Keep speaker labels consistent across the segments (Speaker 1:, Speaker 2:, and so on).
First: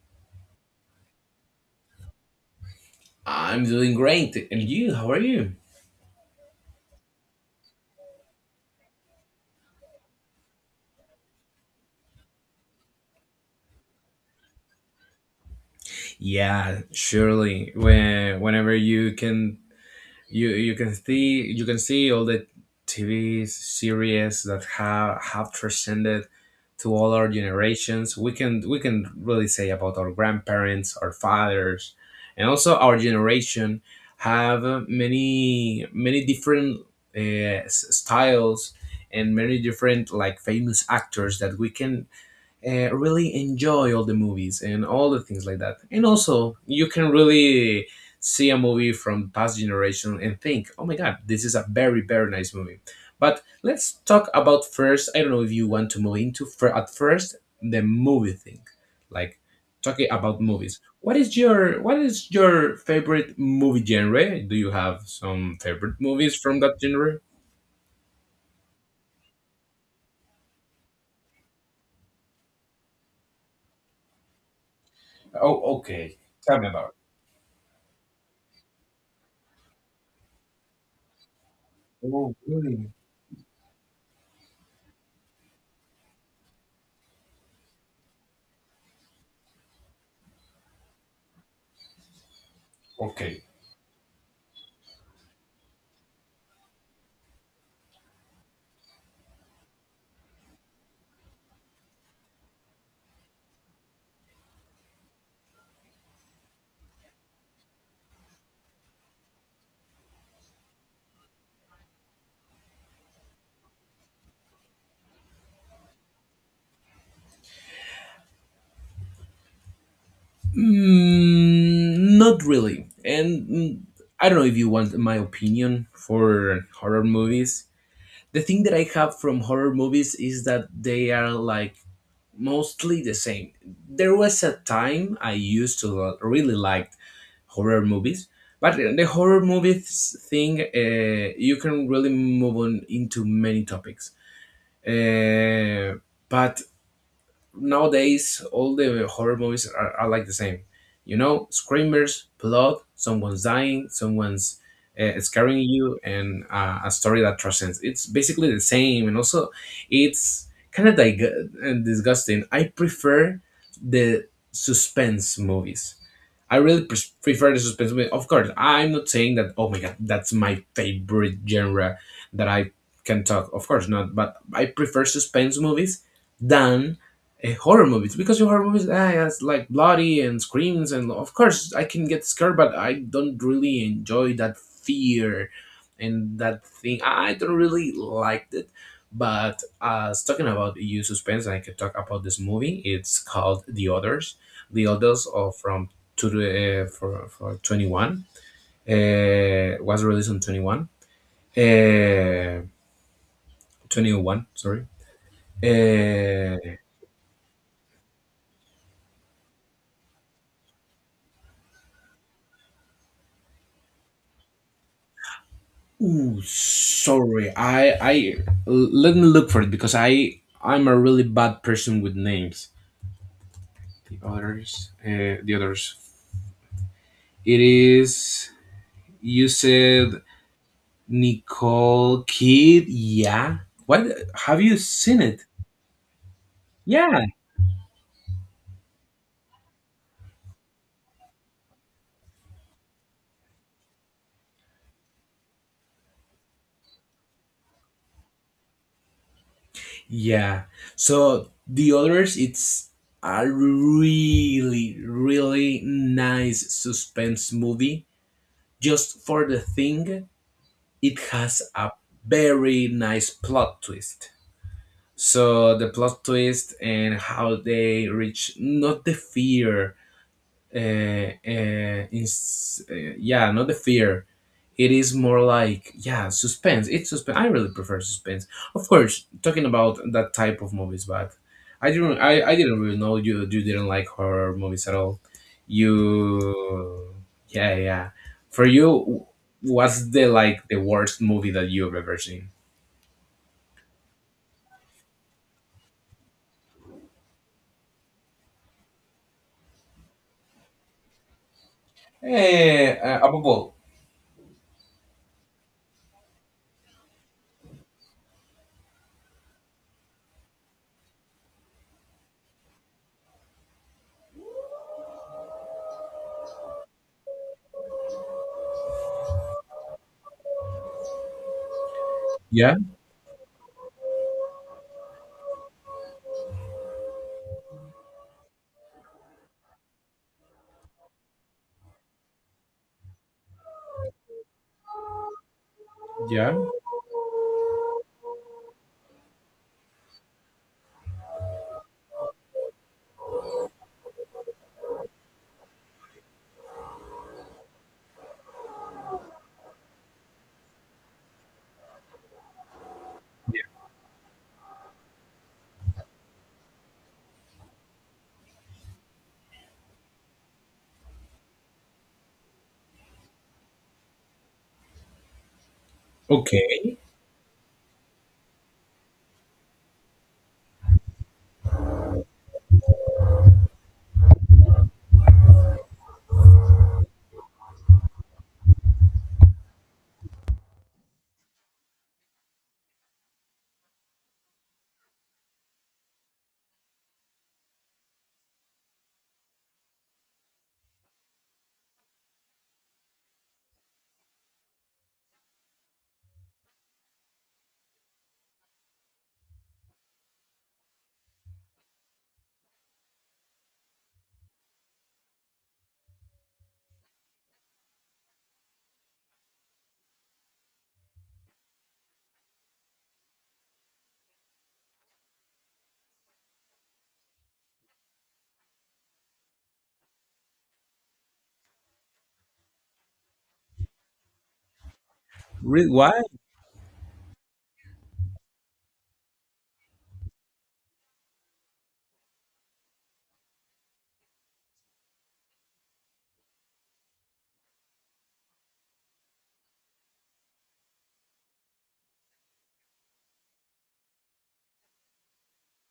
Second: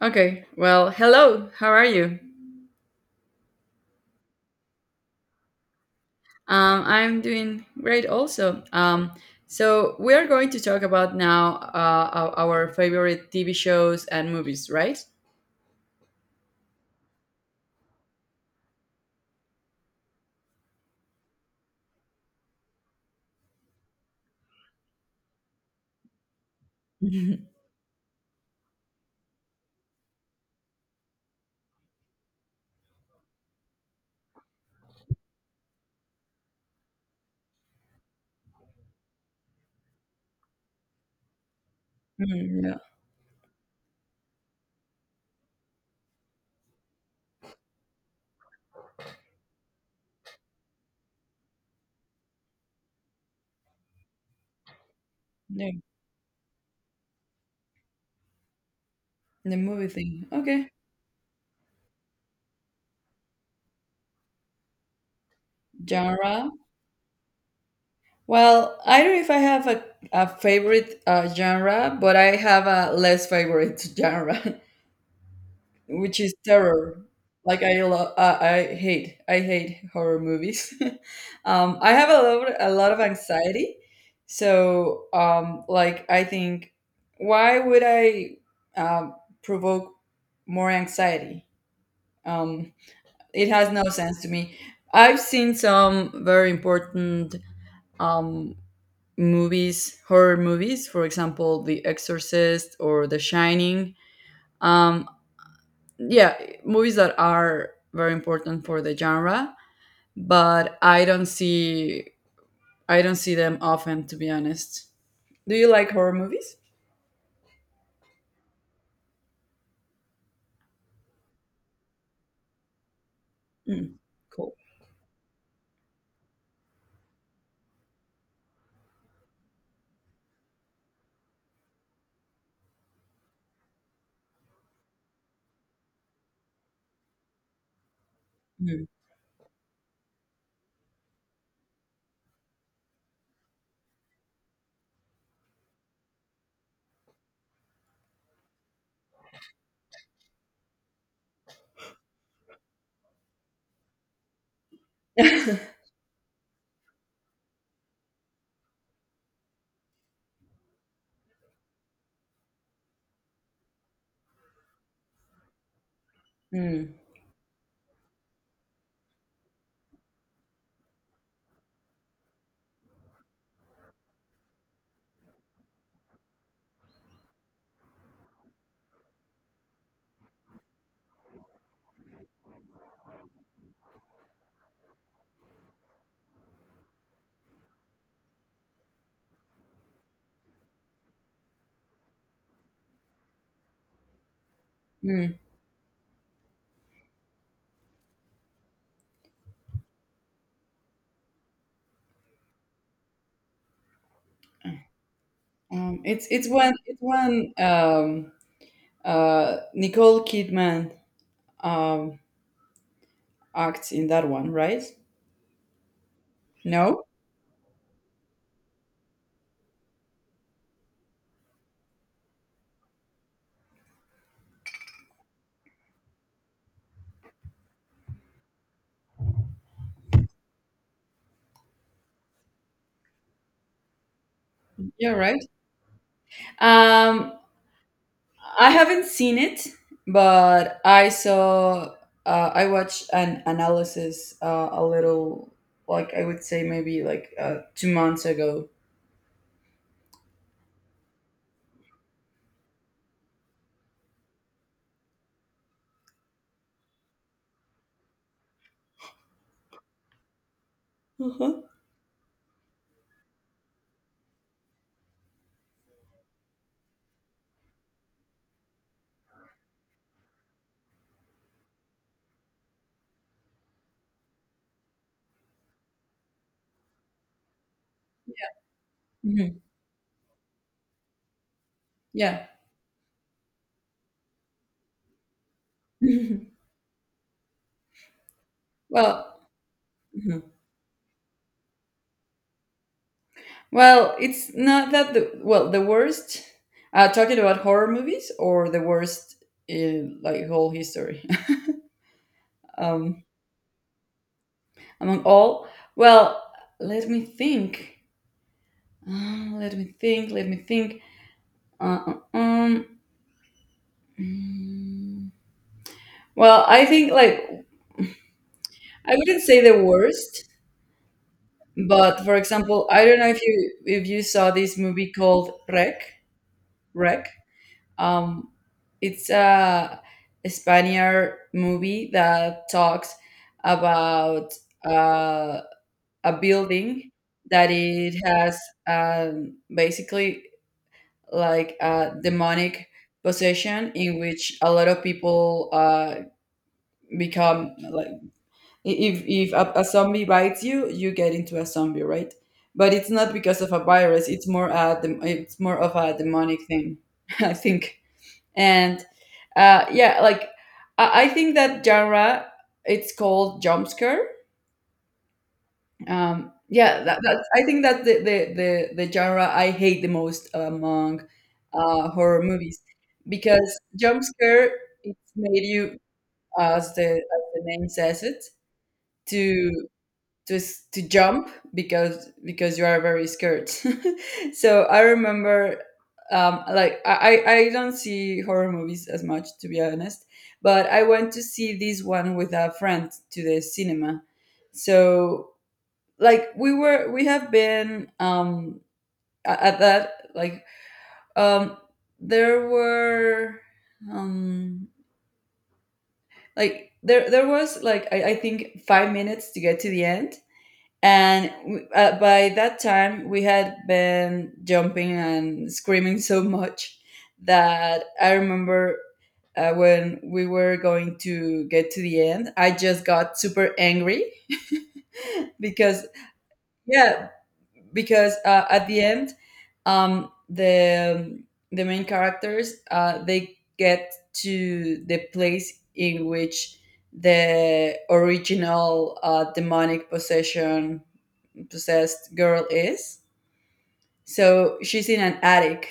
Speaker 1: Okay. Well, hello. How are you?
Speaker 2: I'm doing great. And you, how are you?
Speaker 1: I'm doing great also. So we are going to talk about now our favorite TV shows and movies, right?
Speaker 2: Yeah, surely. When whenever you can see all the TV series that have transcended to all our
Speaker 1: Mhm.
Speaker 2: generations. We can really say about our grandparents, our fathers, and also our generation have many different styles and many different like famous actors that we can
Speaker 1: Mm, yeah.
Speaker 2: really enjoy all the movies and all the things like that. And also, you can really see a movie from past generation and think, oh my god, this is a very nice movie. But let's talk about first. I don't know if you
Speaker 1: Yeah.
Speaker 2: want to move into at first the movie thing, like
Speaker 1: The movie
Speaker 2: talking
Speaker 1: thing.
Speaker 2: about
Speaker 1: Okay.
Speaker 2: movies. What is your favorite movie genre? Do you have some favorite movies
Speaker 1: Genre.
Speaker 2: from that genre?
Speaker 1: Well, I don't know if I have a favorite genre, but I have a less favorite genre,
Speaker 2: Oh, okay.
Speaker 1: which is
Speaker 2: Tell me about
Speaker 1: terror. Like I love, I hate horror movies. I have
Speaker 2: it. Oh,
Speaker 1: a lot
Speaker 2: really?
Speaker 1: of anxiety, so like I think, why would I um, provoke more anxiety? Um,
Speaker 2: Okay.
Speaker 1: it has no sense to me. I've seen some very important um, movies, horror movies, for example, The Exorcist or The Shining. Um, yeah, movies that are very important for the genre, but I don't see, I don't see them often, to be honest. Do you like horror movies?
Speaker 2: Mm, not really.
Speaker 1: Mm,
Speaker 2: I don't know
Speaker 1: cool.
Speaker 2: if you want my opinion for horror movies. The thing that I have from horror movies is that they are like mostly the same. There was a time I used to really liked horror movies, but
Speaker 1: Mm.
Speaker 2: the horror movies thing, you can really move on into many topics. Uh, but nowadays all the horror movies are like the same, you know, screamers, blood, someone's dying, someone's scaring you, and a story that transcends, it's basically the same. And also it's kind of disgusting. I prefer the suspense movies. I really
Speaker 1: Mm,
Speaker 2: pres prefer the suspense movie. Of course, I'm not saying that, oh my god, that's my favorite genre that I can talk. Of course not, but I prefer suspense movies than horror movies, because your horror movies, ah, yeah, it's like bloody and screams, and of course I can get scared, but I don't really enjoy that fear and that thing. I don't really like it. But as talking about EU suspense, I could talk about this movie. It's called The Others. The others
Speaker 1: mm.
Speaker 2: are from to the, for 21. Was released on 21. Uh, 21, sorry. Uh,
Speaker 1: It's when Nicole Kidman, um, acts in that one, right?
Speaker 2: ooh,
Speaker 1: No,
Speaker 2: sorry. Let me look for it because I'm a really bad person with names. The others, the others. It is, you said Nicole Kid. Yeah. What, have you
Speaker 1: yeah,
Speaker 2: seen
Speaker 1: right.
Speaker 2: it? Yeah.
Speaker 1: Um, I haven't seen it, but I saw, I watched an analysis, a little, like I would say maybe like 2 months ago.
Speaker 2: Yeah. So the others, it's a really, really nice suspense movie. Just for the thing, it has
Speaker 1: Uh-huh.
Speaker 2: a very nice plot twist. So the plot twist and how they reach not the fear, uh, yeah, not the fear, it is more like, yeah, suspense. It's suspense. I really prefer suspense, of course
Speaker 1: Mhm.
Speaker 2: talking about that type of movies. But
Speaker 1: Yeah.
Speaker 2: I didn't really know you didn't like horror movies at all. You, yeah, yeah, for you,
Speaker 1: Well,
Speaker 2: what's the,
Speaker 1: mhm.
Speaker 2: like, the worst movie that you've ever seen?
Speaker 1: Well, it's not that the, well, the worst. Talking about horror movies, or the worst in like whole history? um,
Speaker 2: Above all,
Speaker 1: Among all. Well, let me think. Let me think. Let me think. Uh, uh, um, Mm. Well, I think like I wouldn't say the worst, but for
Speaker 2: yeah,
Speaker 1: example, I don't know if you, if you saw this movie called Rec. Rec. Um, it's a Spaniard movie that talks about uh, a
Speaker 2: yeah,
Speaker 1: building that it has basically like a demonic possession in which a lot of people become like, if a, a zombie bites you, you get into a zombie, right? But it's not because of a virus, it's more a it's more of a demonic thing. I think, and yeah, like I think that genre, it's called jump scare.
Speaker 2: okay.
Speaker 1: Yeah, that, that's, I think that's the, the genre I hate the most among horror movies. Because jump scare, it's made you, as the, as the name says it, to to jump. Because you are very scared. So I remember, like I, I don't see horror movies as much, to be honest, but I went to see this one with a friend to the cinema. So like we have been at that like, um there were, um like there was like I think 5 minutes to get to the end. By that time, we had been jumping and screaming so much that I remember, when we were going to get to the end, I just got super angry
Speaker 2: Re-
Speaker 1: because,
Speaker 2: Why?
Speaker 1: yeah, because at the end, um, the the main characters, they get to the place in which the original demonic possession possessed girl is. So she's in an attic,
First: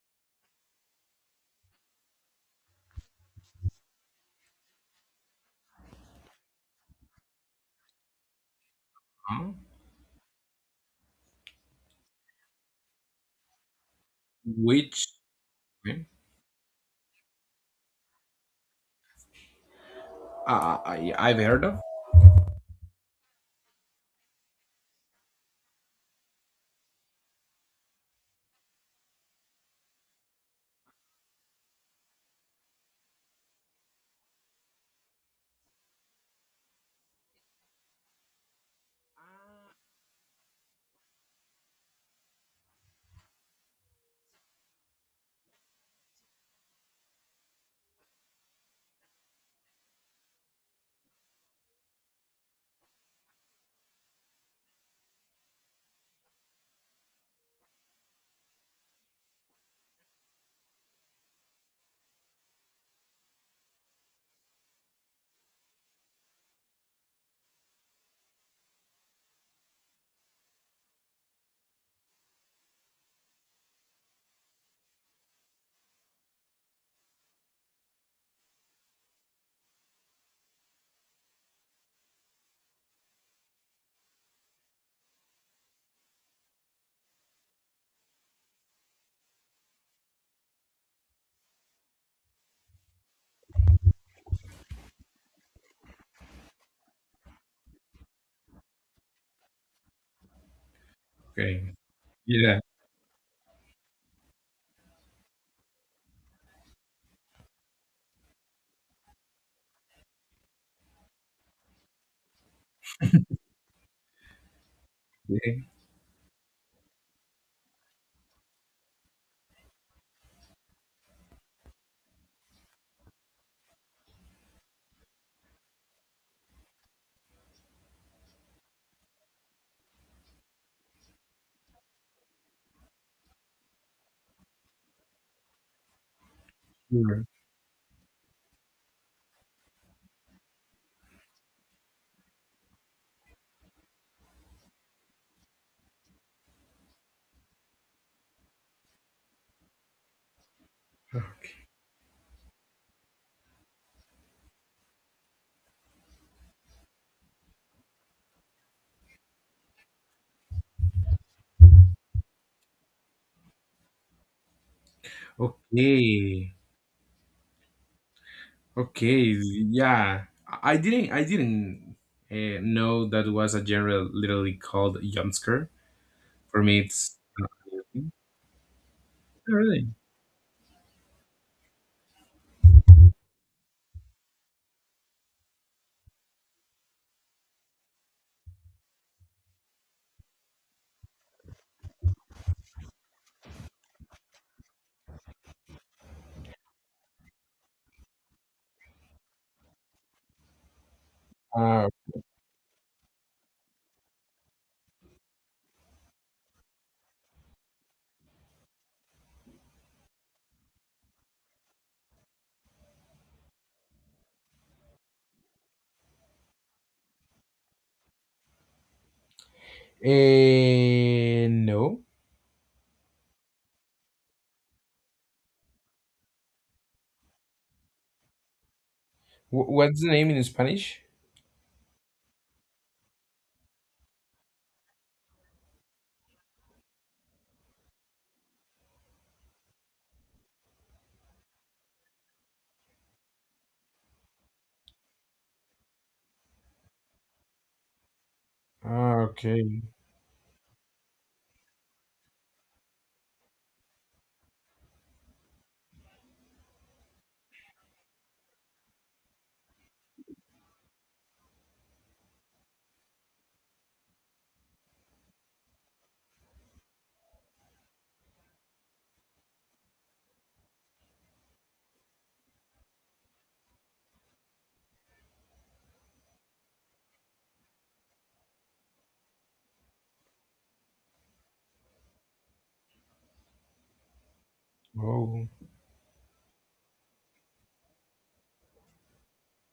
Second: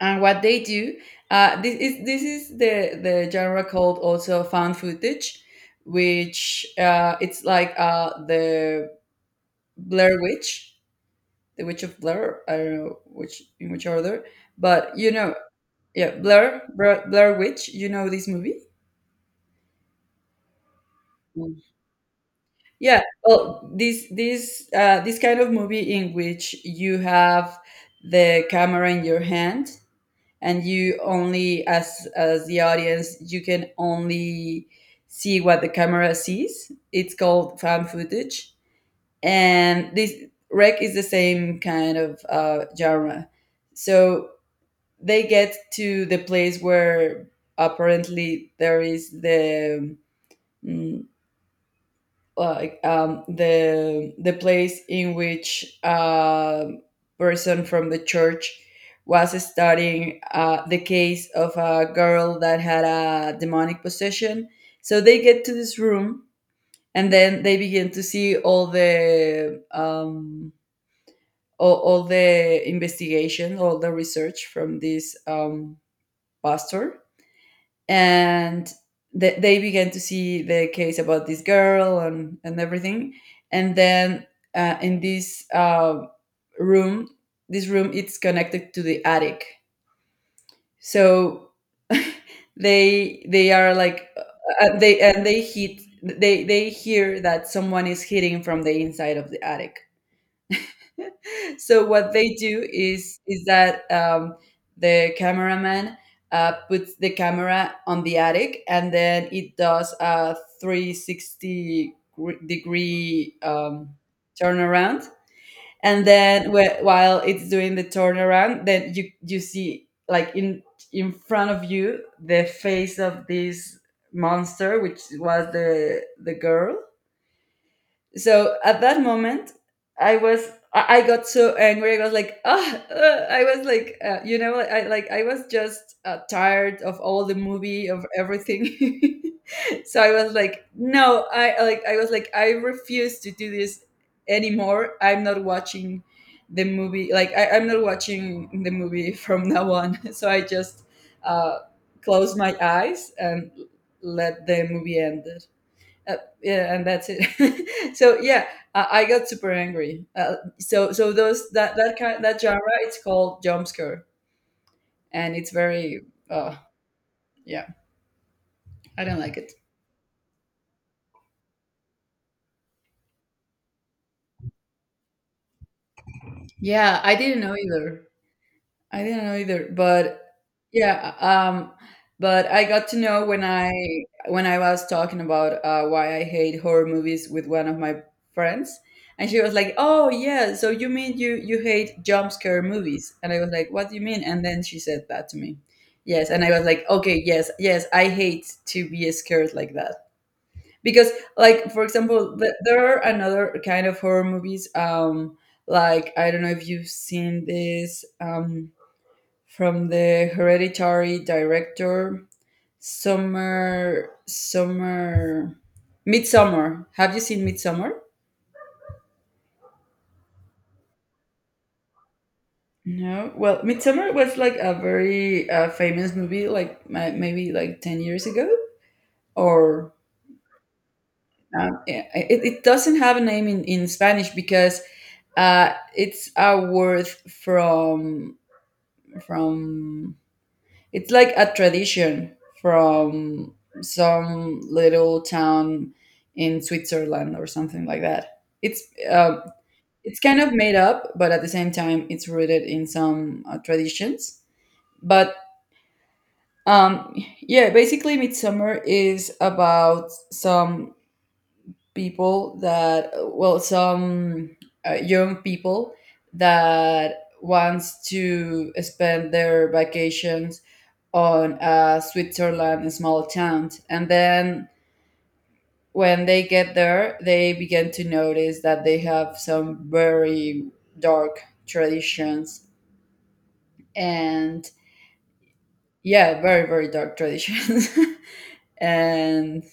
Speaker 1: and what they do, this is the genre called also found footage, which it's like the
Speaker 2: Huh?
Speaker 1: Blair Witch, the Witch of Blair. I don't know which, in which order, but
Speaker 2: Which,
Speaker 1: you know, yeah, Blair Witch. You know this movie.
Speaker 2: I, I've
Speaker 1: Mm.
Speaker 2: heard of.
Speaker 1: Yeah, well, this kind of movie in which you have the camera in your hand, and you only, as the audience, you can only see what the camera sees, it's called found footage. And this Rec is the same kind of genre. So they get to the place where apparently there is the, mm, like the place in which a person from the church was studying the case of a girl that had a demonic possession. So they get to this room, and then they begin to see all the all the investigation, all the research from this pastor. And they began to see the case about this girl and everything, and then in this room, this room, it's connected to the attic. So they are like, they hit they hear that someone is hitting from the inside of the attic.
Speaker 2: Okay.
Speaker 1: So what they
Speaker 2: Yeah,
Speaker 1: do is that the cameraman, puts the camera on the attic, and then it does a 360 degree turnaround.
Speaker 2: yeah.
Speaker 1: And then while it's doing the turnaround, then you see, like, in front of you the face of this monster, which was the girl. So at that moment, I was, I got so angry. I was like, "Ah, I was like, "Uh, you know, I like, I was just, tired of all
Speaker 2: Sure.
Speaker 1: the movie, of everything." So I was like, no, I like, I was like, I refuse to do this anymore. I'm not watching the movie. Like, I, I'm not watching the movie from now on. So I just uh, closed my eyes and let the movie end. uh, yeah, and that's it. So yeah, I got super angry. So those, that, that kind, that genre, it's called jump scare, and it's very uh
Speaker 2: Okay.
Speaker 1: yeah, I don't like
Speaker 2: Okay.
Speaker 1: it.
Speaker 2: Yeah. I didn't know that was a genre literally called jump scare. For me,
Speaker 1: Yeah, I
Speaker 2: it's
Speaker 1: didn't know either. I didn't know either,
Speaker 2: really.
Speaker 1: but yeah, but I got to know when I, when I was talking about why I hate horror movies with one of my friends, and she was like, "Oh yeah, so you mean you, you hate jump scare movies?" And I was like, "What do you mean?" And then she said that to me. Yes, and I was like, "Okay, yes, yes, I hate to be scared like that." Because, like for
Speaker 2: Uh,
Speaker 1: example, there are another kind of horror movies. Like, I don't know if you've seen this. From the hereditary director, summer summer midsummer. Have you seen Midsummer?
Speaker 2: eh, no.
Speaker 1: No, well, Midsummer was like a very famous movie like maybe like 10 years ago
Speaker 2: Wh-
Speaker 1: or
Speaker 2: What's the name in Spanish?
Speaker 1: yeah, it doesn't have a name in Spanish because it's a word from from it's like a tradition from some little town in Switzerland or something like that.
Speaker 2: Ah,
Speaker 1: Uh,
Speaker 2: okay.
Speaker 1: it's kind of made up, but at the same time, it's rooted in some traditions. But um, yeah, basically, Midsummer is about some people that, well, some young people that wants to spend their vacations on a Switzerland small town. And then when they get there, they begin to notice that they have some very dark traditions. And
Speaker 2: Oh,
Speaker 1: yeah, very, very dark traditions. And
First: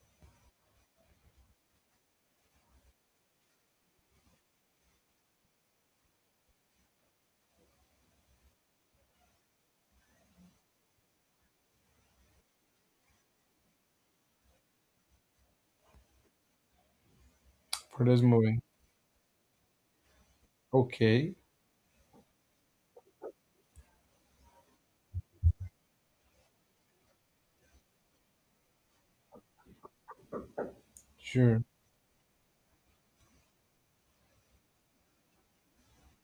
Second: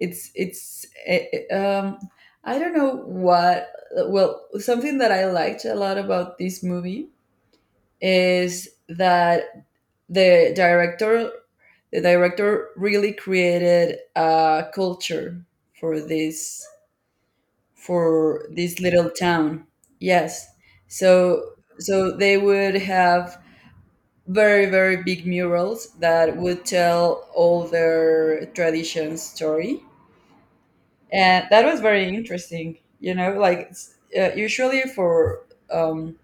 Speaker 1: it's, eh, um, I don't know what, well, something that I liked a lot about this movie is that the director the director really created a culture for this,
Speaker 2: for this
Speaker 1: for
Speaker 2: movie.
Speaker 1: this little town. Yes,
Speaker 2: Okay,
Speaker 1: so so they would have very, very big murals that would tell all their tradition story. And
Speaker 2: sure.
Speaker 1: that was very interesting, you know, like it's, usually for, um,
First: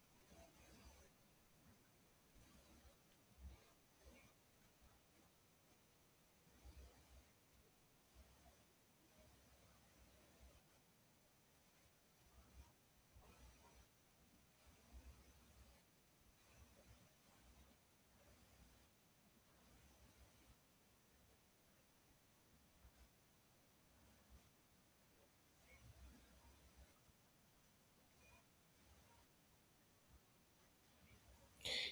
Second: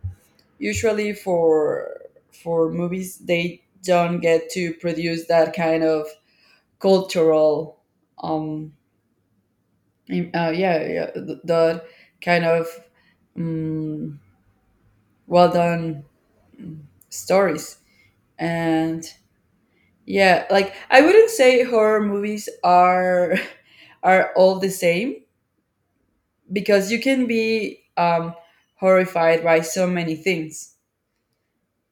Speaker 1: usually for movies, they don't get to produce that kind of cultural, um that kind of um, well done stories. And yeah, like, I wouldn't say horror movies are are all the same, because you can be horrified by so many things,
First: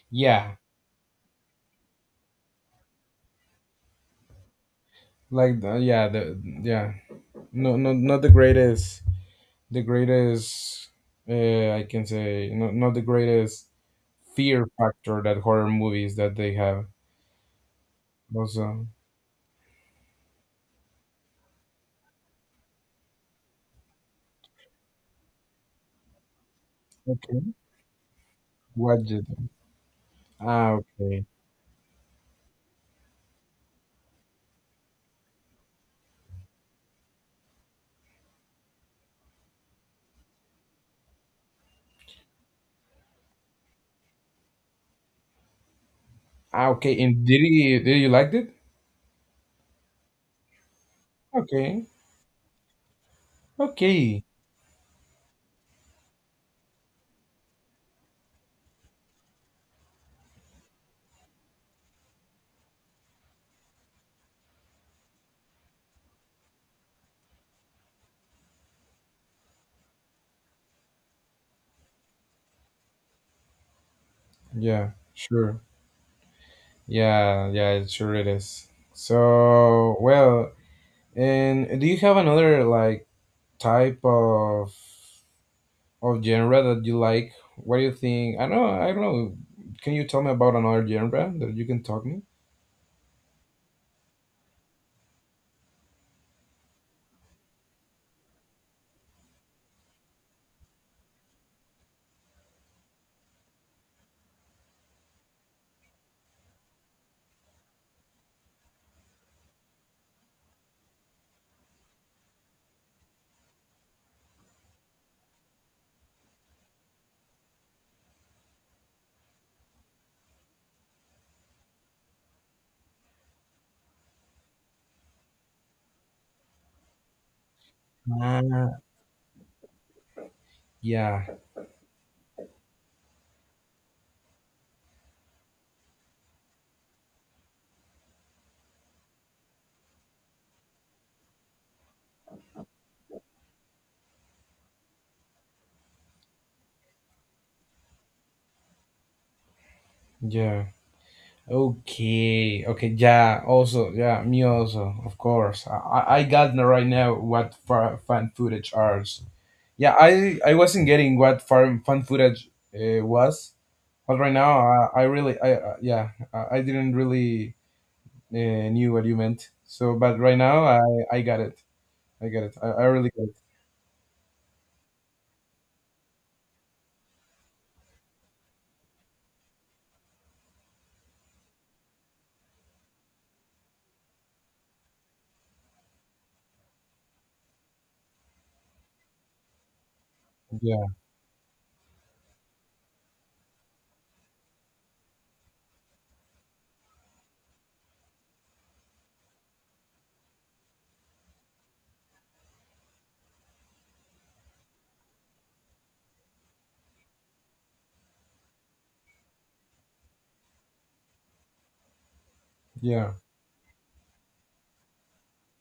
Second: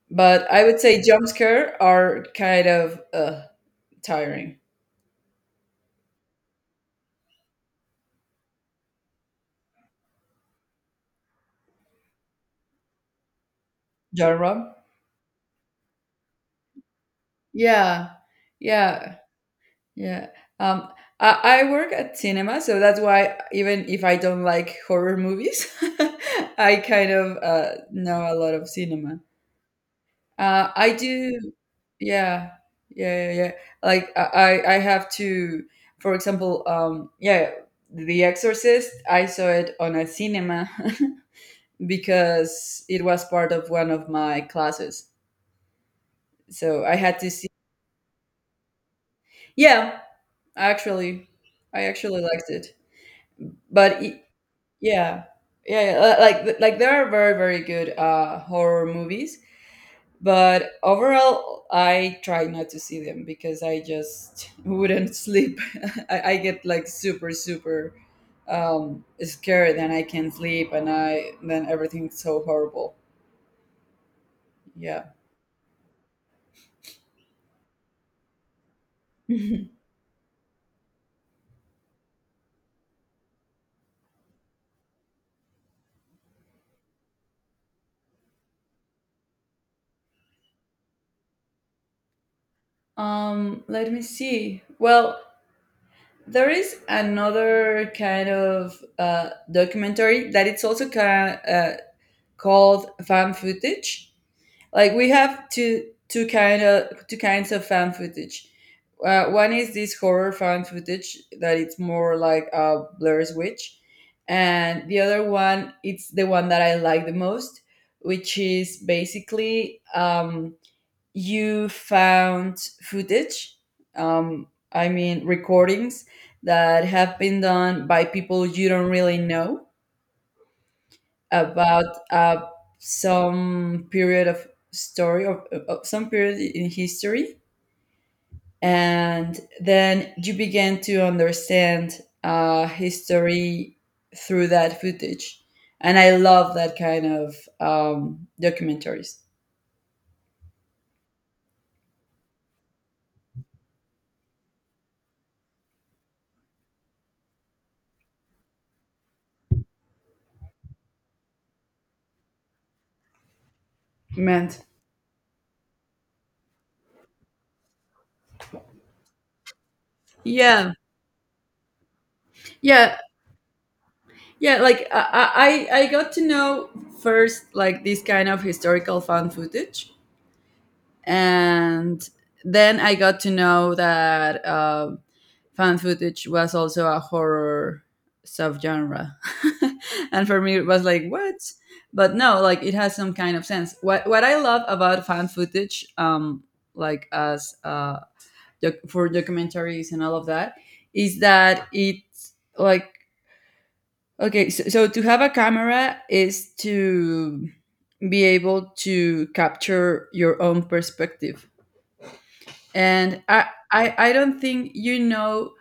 Speaker 1: but
Speaker 2: Yeah,
Speaker 1: I would say jump scare are kind of tiring.
Speaker 2: like the, yeah, the, yeah. No, no, not the greatest the greatest I can say, not, not the greatest fear
Speaker 1: Genre?
Speaker 2: factor that horror movies that they have.
Speaker 1: Yeah,
Speaker 2: Also,
Speaker 1: yeah, yeah. Um, I work at cinema, so that's why even if I don't like horror movies, I kind of
Speaker 2: okay,
Speaker 1: know a lot of
Speaker 2: what
Speaker 1: cinema.
Speaker 2: did, ah,
Speaker 1: I
Speaker 2: okay,
Speaker 1: do, yeah, yeah, yeah. Like I, I have to, for example, yeah, The Exorcist. I saw it on a cinema because it was part of one of my classes,
Speaker 2: ah,
Speaker 1: so
Speaker 2: okay,
Speaker 1: I had
Speaker 2: and
Speaker 1: to
Speaker 2: did
Speaker 1: see.
Speaker 2: you did you liked it?
Speaker 1: Yeah, actually, I
Speaker 2: Okay,
Speaker 1: actually liked it. But y
Speaker 2: okay,
Speaker 1: yeah, yeah, like there are very, very good horror movies, but overall I try not to see them because I just wouldn't sleep. I get like super super scared and I can't sleep, and I then everything's so horrible.
Speaker 2: yeah,
Speaker 1: Yeah.
Speaker 2: sure, yeah, yeah, it sure it is. So, well, and do you have another, like, type of or genre that you like? What do you think? I don't know. I don't know. Can you tell me about another genre that you can talk me?
Speaker 1: Let me see. Well, there is another kind of documentary that it's also kind called fan footage. Like we have two kinds of fan footage. One is this horror fan footage that it's more like a Blair's Witch, and the other one, it's the one that I like the most, which is basically you found footage, um, I mean, recordings that have been done by people
Speaker 2: Ah,
Speaker 1: you don't really know,
Speaker 2: yeah,
Speaker 1: about uh, some period of story, or of some period in history. And then you began to understand history through that footage. And I love that kind of documentaries.
Speaker 2: yeah. Okay, okay, yeah. Also, yeah, me also, of course. I got right now what fan footage are. Yeah, I wasn't getting what fan footage was, but right now
Speaker 1: Meant.
Speaker 2: I really I yeah, I didn't really uh, knew what you meant. So, but right now
Speaker 1: Yeah.
Speaker 2: I got it. I got it. I
Speaker 1: Yeah.
Speaker 2: really got
Speaker 1: Yeah, like I got to know first like this kind of historical found footage, and then I got to know that found footage was also a horror subgenre, and for me it was
Speaker 2: it.
Speaker 1: like what? But no, like it has some kind of sense. What I love about found footage, like as for documentaries and all of that, is that it like Okay, so to have a camera is to be able to capture your own perspective.
Speaker 2: Yeah,
Speaker 1: And I don't think you know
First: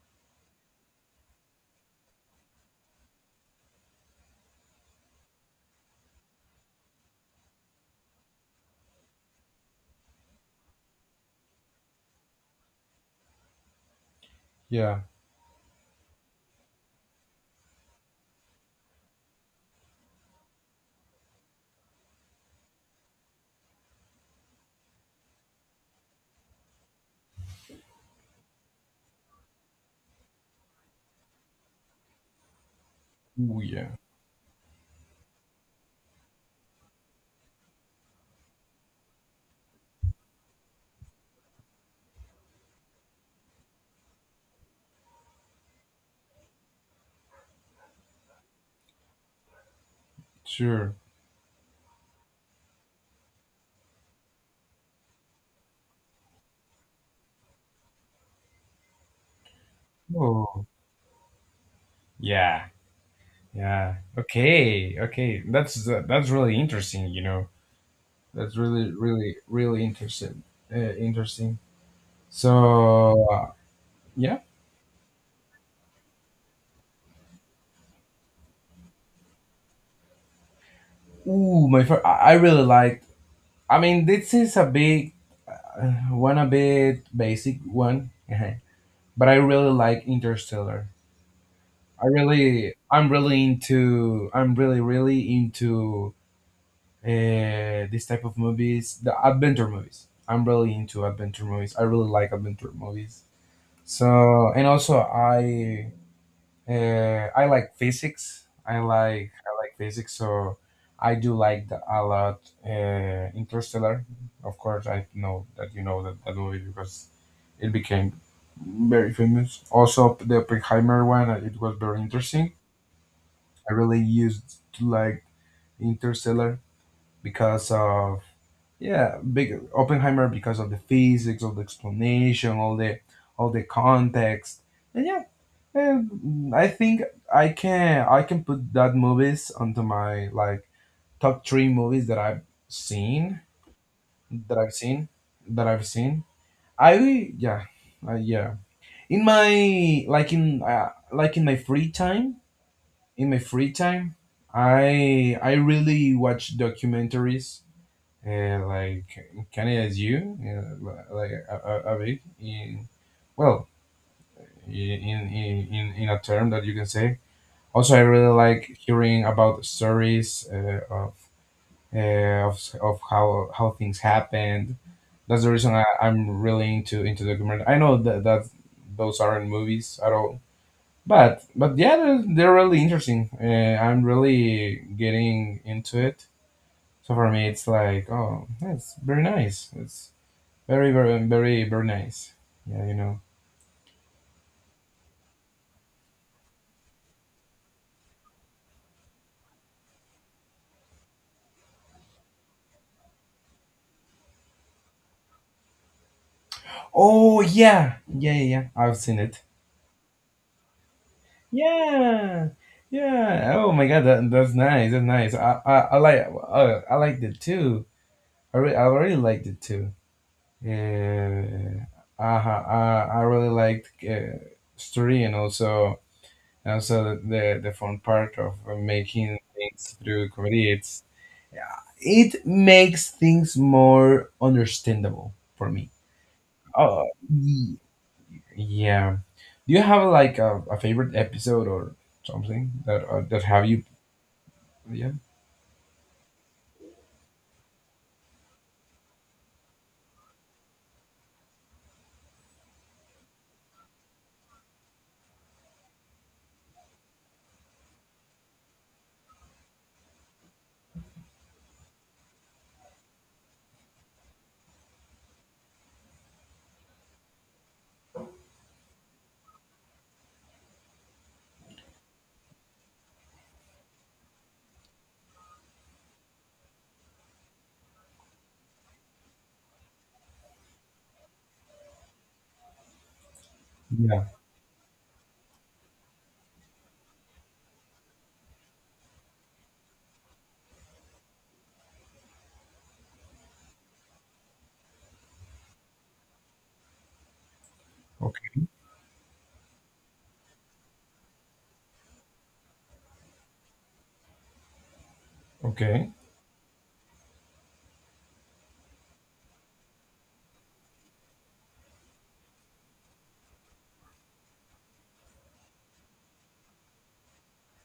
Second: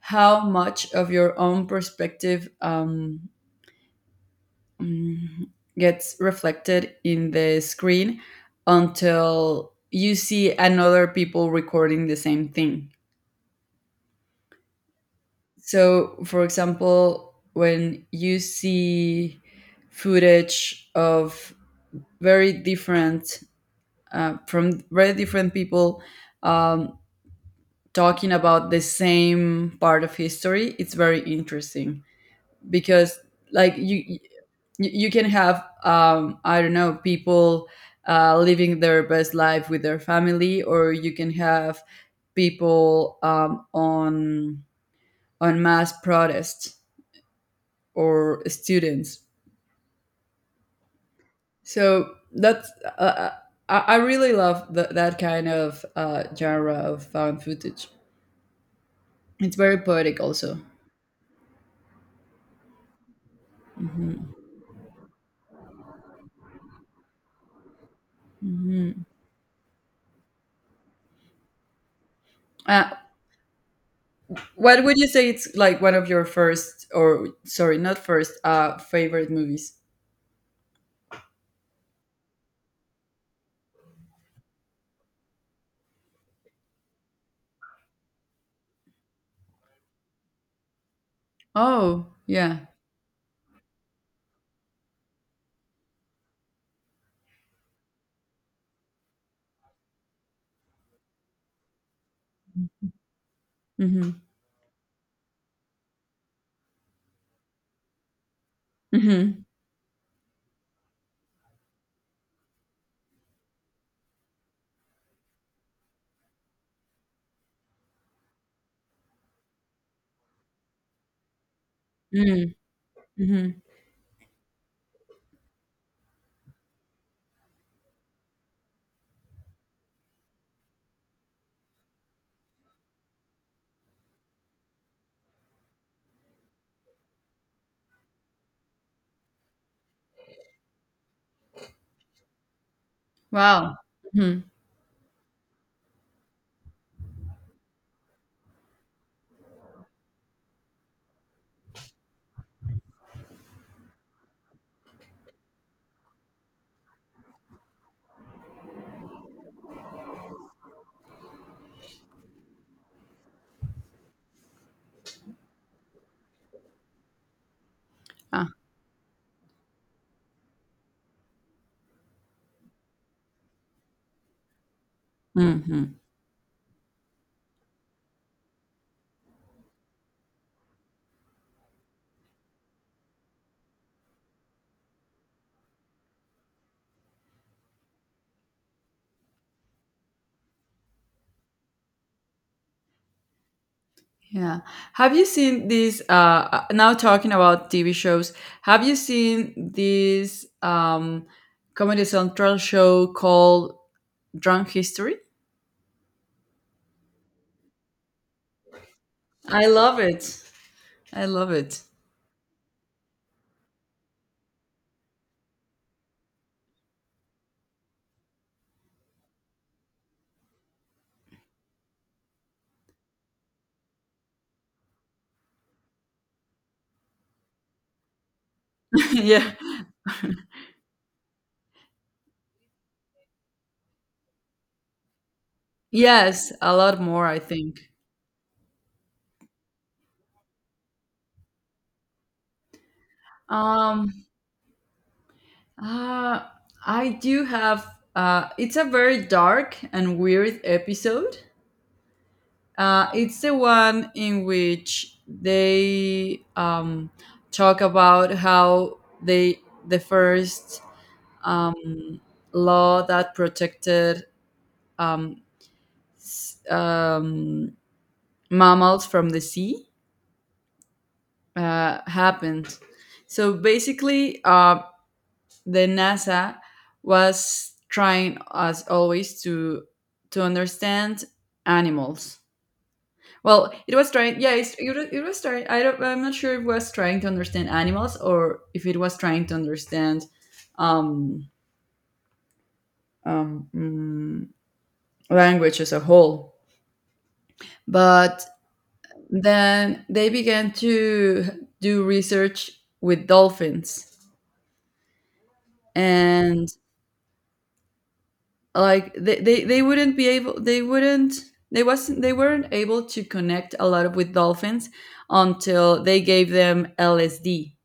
Speaker 1: how much of your own perspective mm, gets reflected in the screen until you see another people recording the same thing.
Speaker 2: yeah.
Speaker 1: So, for example, when you see footage of very different from very different people um, talking about the same part of history, it's very interesting because
Speaker 2: Oh,
Speaker 1: like
Speaker 2: yeah.
Speaker 1: you you can have I don't know, people living their best life with their family, or you can have people on mass protests or students.
Speaker 2: Sure.
Speaker 1: So that's uh, uh, I really love that kind of genre of found footage. It's very poetic, also.
Speaker 2: Oh, yeah, yeah.
Speaker 1: Hmm.
Speaker 2: Okay, okay. That's that's really interesting. You know, that's really,
Speaker 1: Hmm.
Speaker 2: really, really interesting. Interesting.
Speaker 1: Uh,
Speaker 2: So uh, yeah.
Speaker 1: what would you say? It's like one of your first, or sorry, not first, favorite movies.
Speaker 2: Ooh, my first. I really liked. I mean, this is a big one, a bit basic one, but I really like Interstellar.
Speaker 1: Oh
Speaker 2: I
Speaker 1: yeah.
Speaker 2: really, I'm really into. I'm really, really into this type of movies, the adventure movies. I'm really into adventure movies. I really like adventure movies.
Speaker 1: Mm-hmm.
Speaker 2: So, and also I like physics.
Speaker 1: Mm-hmm.
Speaker 2: I like physics. So I do like the, a lot, Interstellar. Of course, I know that you know that, that movie because it became very famous. Also, the Oppenheimer one, it was very interesting.
Speaker 1: Mm-hmm.
Speaker 2: I really used to like Interstellar because of, yeah, big Oppenheimer, because of the physics, of the explanation, all the context, and yeah, and I think I can put that movies onto my like top three movies that seen
Speaker 1: Wow. Mm-hmm.
Speaker 2: I've seen that I've seen. I yeah yeah, in my like in my free time, in my free time I really watch documentaries, like Canada is you, like a bit in, well, in, in a term that you can say. Also, I really
Speaker 1: Ah.
Speaker 2: like hearing about stories, uh, of how things happened. That's the reason
Speaker 1: Hmm.
Speaker 2: I'm really into documentary. I know that that those aren't movies at all, but yeah, they're really interesting. I'm really getting into it. So for me, it's like, oh, that's very nice. It's very, very, very, very nice. Yeah, you know.
Speaker 1: Yeah. Have you seen these? Now talking about TV shows, have you seen this Comedy Central show called Drunk History?
Speaker 2: Oh, yeah, yeah, yeah. Yeah. I've seen it.
Speaker 1: I love it. I love it.
Speaker 2: Yeah, yeah. Oh my god, that, that's nice. That's nice. I like, I liked it too. I really liked it too. Yeah. Uh-huh. I really liked, story and also, also the fun part of making
Speaker 1: Yeah.
Speaker 2: things through comedy. It's, it makes things more understandable for me.
Speaker 1: Yes, a lot
Speaker 2: Oh,
Speaker 1: more, I think.
Speaker 2: yeah. Do you have like a favorite episode or something that that have you?
Speaker 1: Um,
Speaker 2: Yeah.
Speaker 1: uh, I do have. It's a very dark and weird episode. It's the one in which they talk about how they the first um, law that protected um, s- um, mammals from the sea happened. So basically, the NASA was trying, as always, to understand animals. Well, it was
Speaker 2: Yeah.
Speaker 1: trying. Yeah, it was trying. I don't. I'm not sure if it was trying to understand animals or if it was trying to understand um, um, mm, language as a whole. But
Speaker 2: Okay.
Speaker 1: then they began to do research with dolphins,
Speaker 2: Okay.
Speaker 1: and like they wouldn't be able. They wouldn't. They wasn't. They weren't able to connect a lot of with dolphins until they gave them LSD,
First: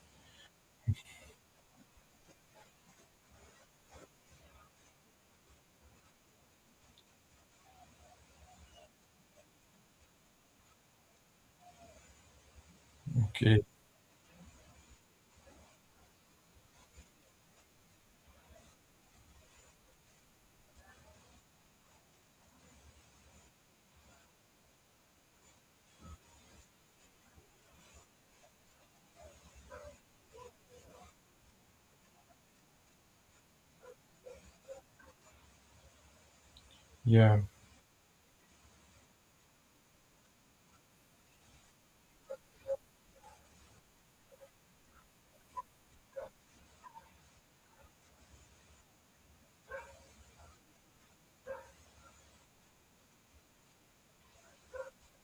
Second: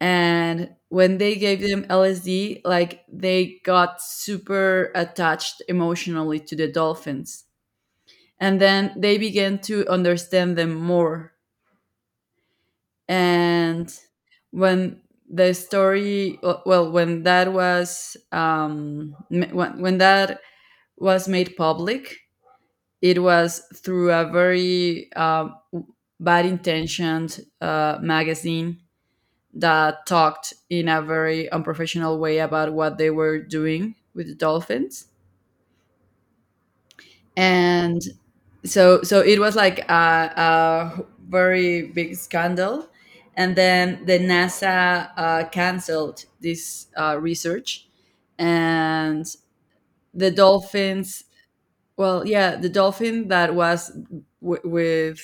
Speaker 1: and when they gave them LSD, like they got super attached emotionally to the dolphins. And then they began to understand them more.
Speaker 2: Okay.
Speaker 1: And when the story, when that was when that was made public, it was through a very bad intentioned magazine that talked in a very unprofessional way about what they were doing with the dolphins,
Speaker 2: Yeah.
Speaker 1: and so it was like a very big scandal, and then the NASA canceled this research, and the dolphins, well, yeah, the dolphin that was w- with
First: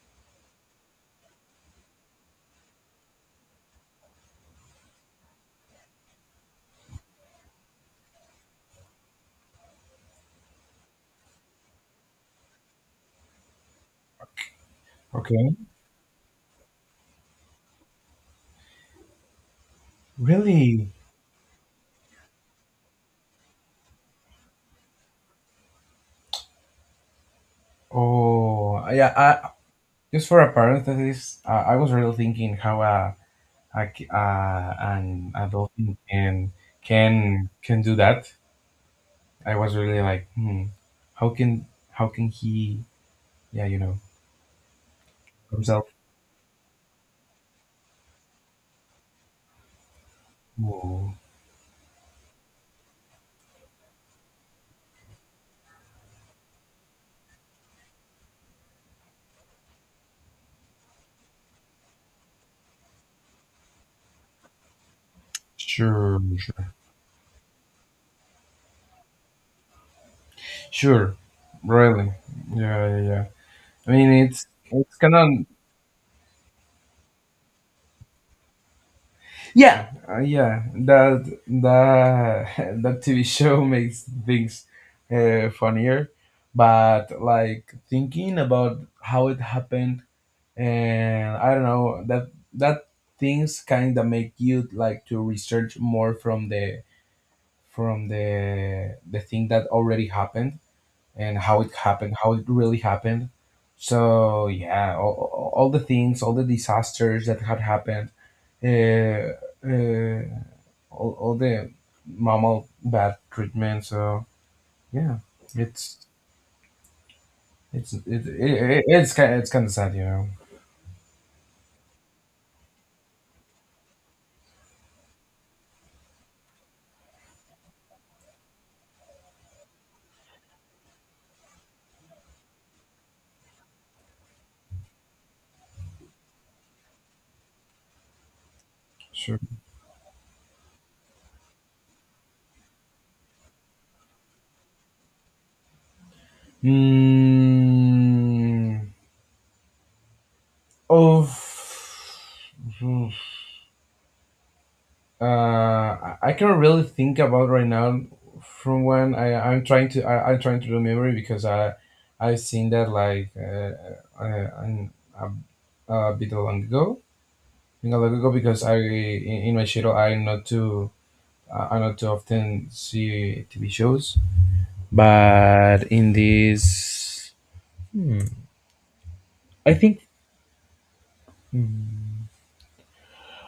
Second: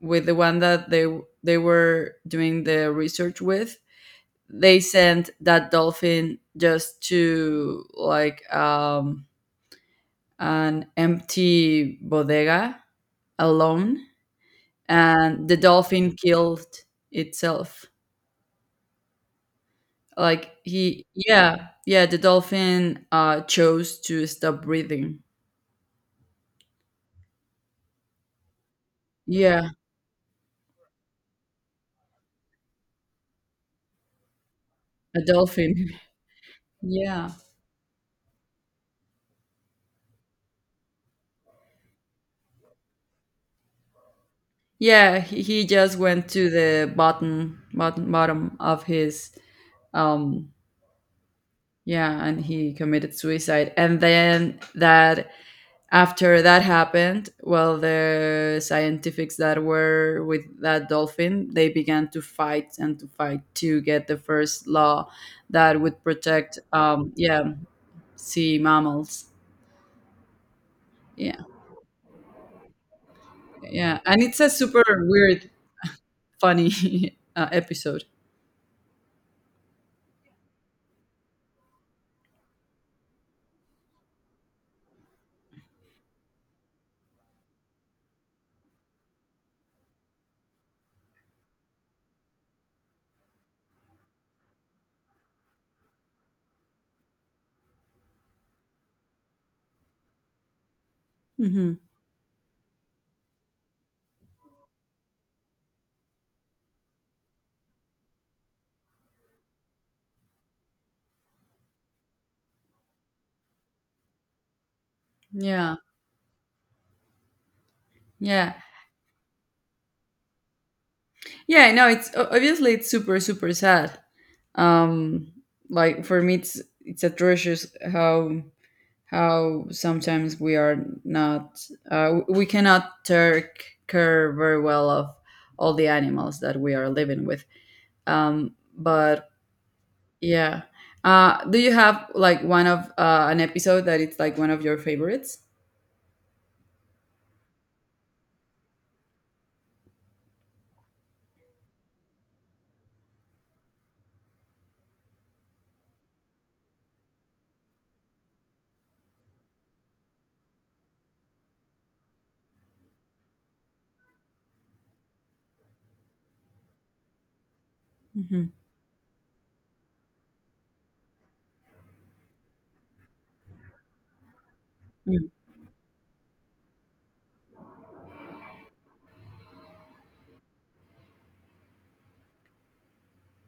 Speaker 1: with the one that they were doing the research with, they sent that dolphin just to like an empty bodega alone, and
Speaker 2: Okay.
Speaker 1: the dolphin killed itself. Like
Speaker 2: Really?
Speaker 1: he, yeah, yeah, the dolphin chose to stop breathing.
Speaker 2: Oh, yeah. I,
Speaker 1: Yeah,
Speaker 2: just for a parenthesis, I was really thinking how a
Speaker 1: a
Speaker 2: an adult
Speaker 1: dolphin.
Speaker 2: can
Speaker 1: Yeah.
Speaker 2: can do that. I was really like, hmm, how can he? Yeah, you know,
Speaker 1: Yeah, he
Speaker 2: himself.
Speaker 1: just went to the bottom bottom of his um,
Speaker 2: Oh,
Speaker 1: yeah, and he committed suicide. And then that after that happened, well, the scientifics that were with that dolphin, they began to fight and to fight to get the first law that would
Speaker 2: sure.
Speaker 1: protect um, yeah, sea mammals.
Speaker 2: Sure,
Speaker 1: Yeah,
Speaker 2: really. Yeah, yeah, yeah. I
Speaker 1: yeah.
Speaker 2: mean,
Speaker 1: And it's
Speaker 2: it's
Speaker 1: a super
Speaker 2: it's kind of,
Speaker 1: weird funny episode.
Speaker 2: yeah, yeah. That that that TV show makes things funnier, but like thinking about how it happened, and I don't know that that things kind of make you like to research more from the thing that already happened and how it
Speaker 1: Hmm.
Speaker 2: happened, how it really happened. So yeah, all the things, all the disasters that had happened, uh, uh, all the mammal bad treatment. So yeah,
Speaker 1: Yeah,
Speaker 2: it's
Speaker 1: yeah,
Speaker 2: it's kind, it's kind of sad, you know.
Speaker 1: yeah. No, it's obviously it's super super sad, um, like for me it's atrocious how how sometimes we are not we cannot take care very well of all the animals that we are living with, but
Speaker 2: Sure.
Speaker 1: yeah. Uh, do you have like one of an episode that it's like one of your favorites?
Speaker 2: Mm, of. I can't really think about right now from when I'm trying to I'm trying to remember because I I've seen that like, uh, a, a bit long ago, I think a long ago,
Speaker 1: Mhm.
Speaker 2: because I in my schedule I not too often see TV shows, but in this, hmm, I think.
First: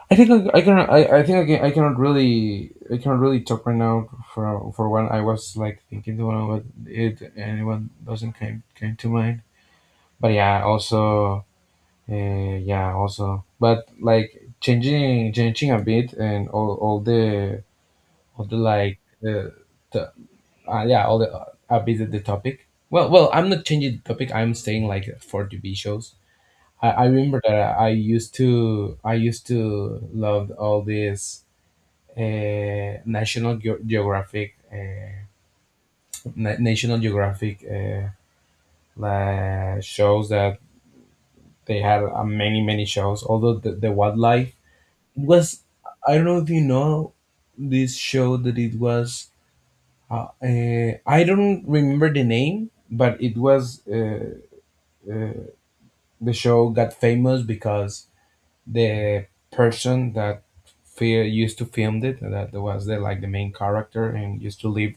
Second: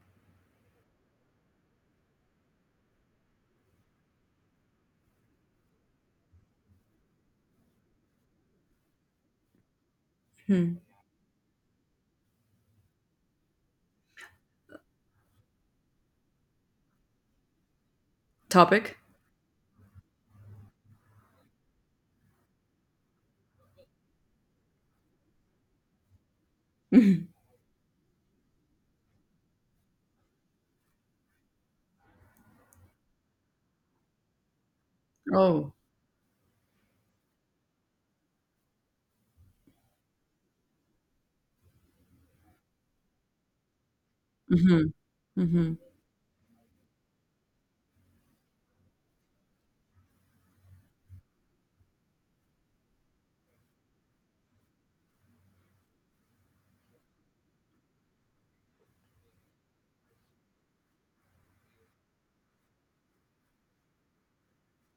Speaker 2: I think I think I can, I cannot really, I cannot really talk right now for when I was like thinking to one, but it anyone doesn't came to mind. But yeah,
Speaker 1: Mhm.
Speaker 2: also yeah, also, but like changing a bit and all the
Speaker 1: Topic.
Speaker 2: like the yeah all the a bit of the topic. Well, well, I'm not changing the topic. I'm staying like for TV shows. I remember that I used to love all these National Geographic
Speaker 1: Oh.
Speaker 2: National Geographic, like shows that they had, many many shows. Although the wildlife
Speaker 1: Hmm.
Speaker 2: it was, I don't know if you know, this show that it was, I don't remember the name, but it was, the show got famous because the person that fear used to film it, that was the like the main character and used to live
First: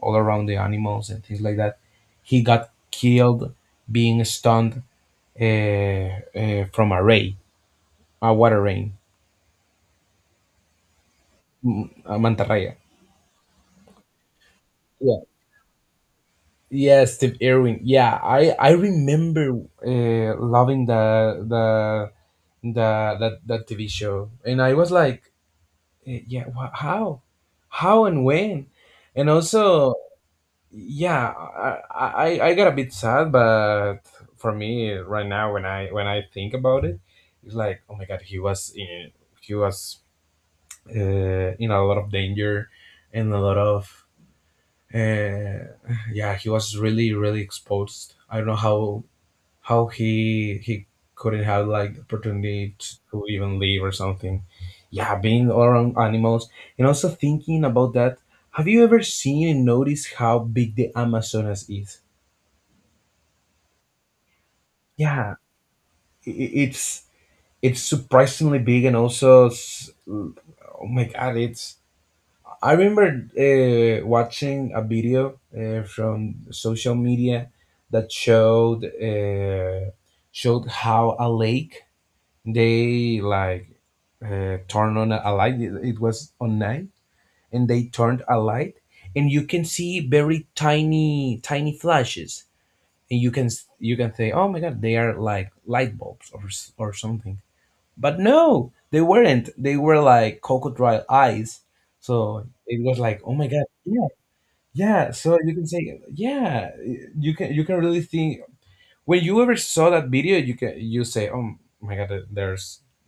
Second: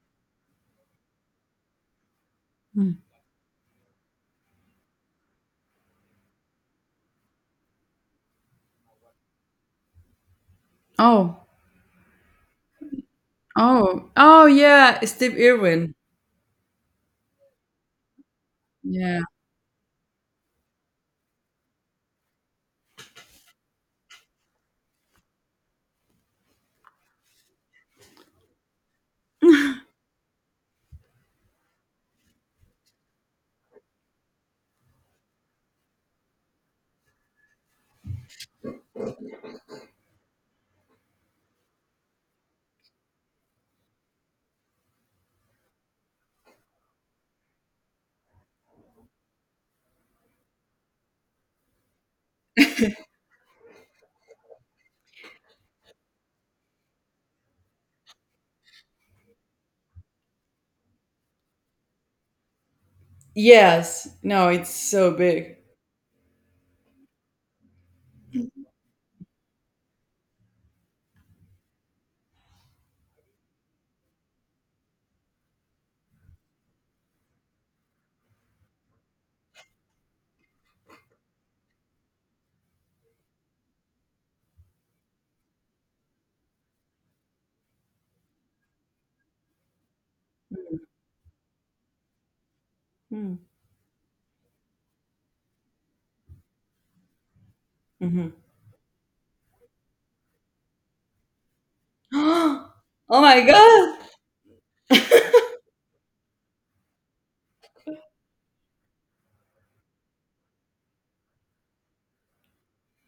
Speaker 2: all around the animals and things like that, he got
Speaker 1: Hmm.
Speaker 2: killed, being stunned, uh, from a ray, a water rain,
Speaker 1: Oh.
Speaker 2: a manta raya.
Speaker 1: Oh, oh yeah,
Speaker 2: Yeah.
Speaker 1: Steve Irwin.
Speaker 2: Yeah, Steve Irwin. Yeah, I
Speaker 1: Yeah.
Speaker 2: remember loving the the that TV show, and I was like, yeah, wha how and when, and also, yeah. I got a bit sad, but for me right now when I think about it, it's like, oh my God, he was in, he was, uh, in a lot of danger and a lot of, uh, yeah, he was really really exposed. I don't know how he couldn't have like the opportunity to even leave or something, yeah, being around animals. And also thinking about that, have you ever seen and noticed how big the Amazonas is?
Speaker 1: Yes. No, it's so
Speaker 2: Yeah,
Speaker 1: big.
Speaker 2: i- i- it's it's surprisingly big. And also oh my God, it's, I remember watching a video from social media that showed, uh, showed how a lake, they like, turned on a light. It was on night, and they turned a light, and you can see very tiny flashes, and you
Speaker 1: Mm.
Speaker 2: can you can say, oh my God, they are like light bulbs or or something. But
Speaker 1: Hmm.
Speaker 2: no, they weren't. They were like crocodile eyes. So
Speaker 1: Oh
Speaker 2: it was like, oh
Speaker 1: my
Speaker 2: my God,
Speaker 1: god!
Speaker 2: yeah, yeah. So you can say, yeah, you can really think, when you ever saw that video, you say, oh my God, there's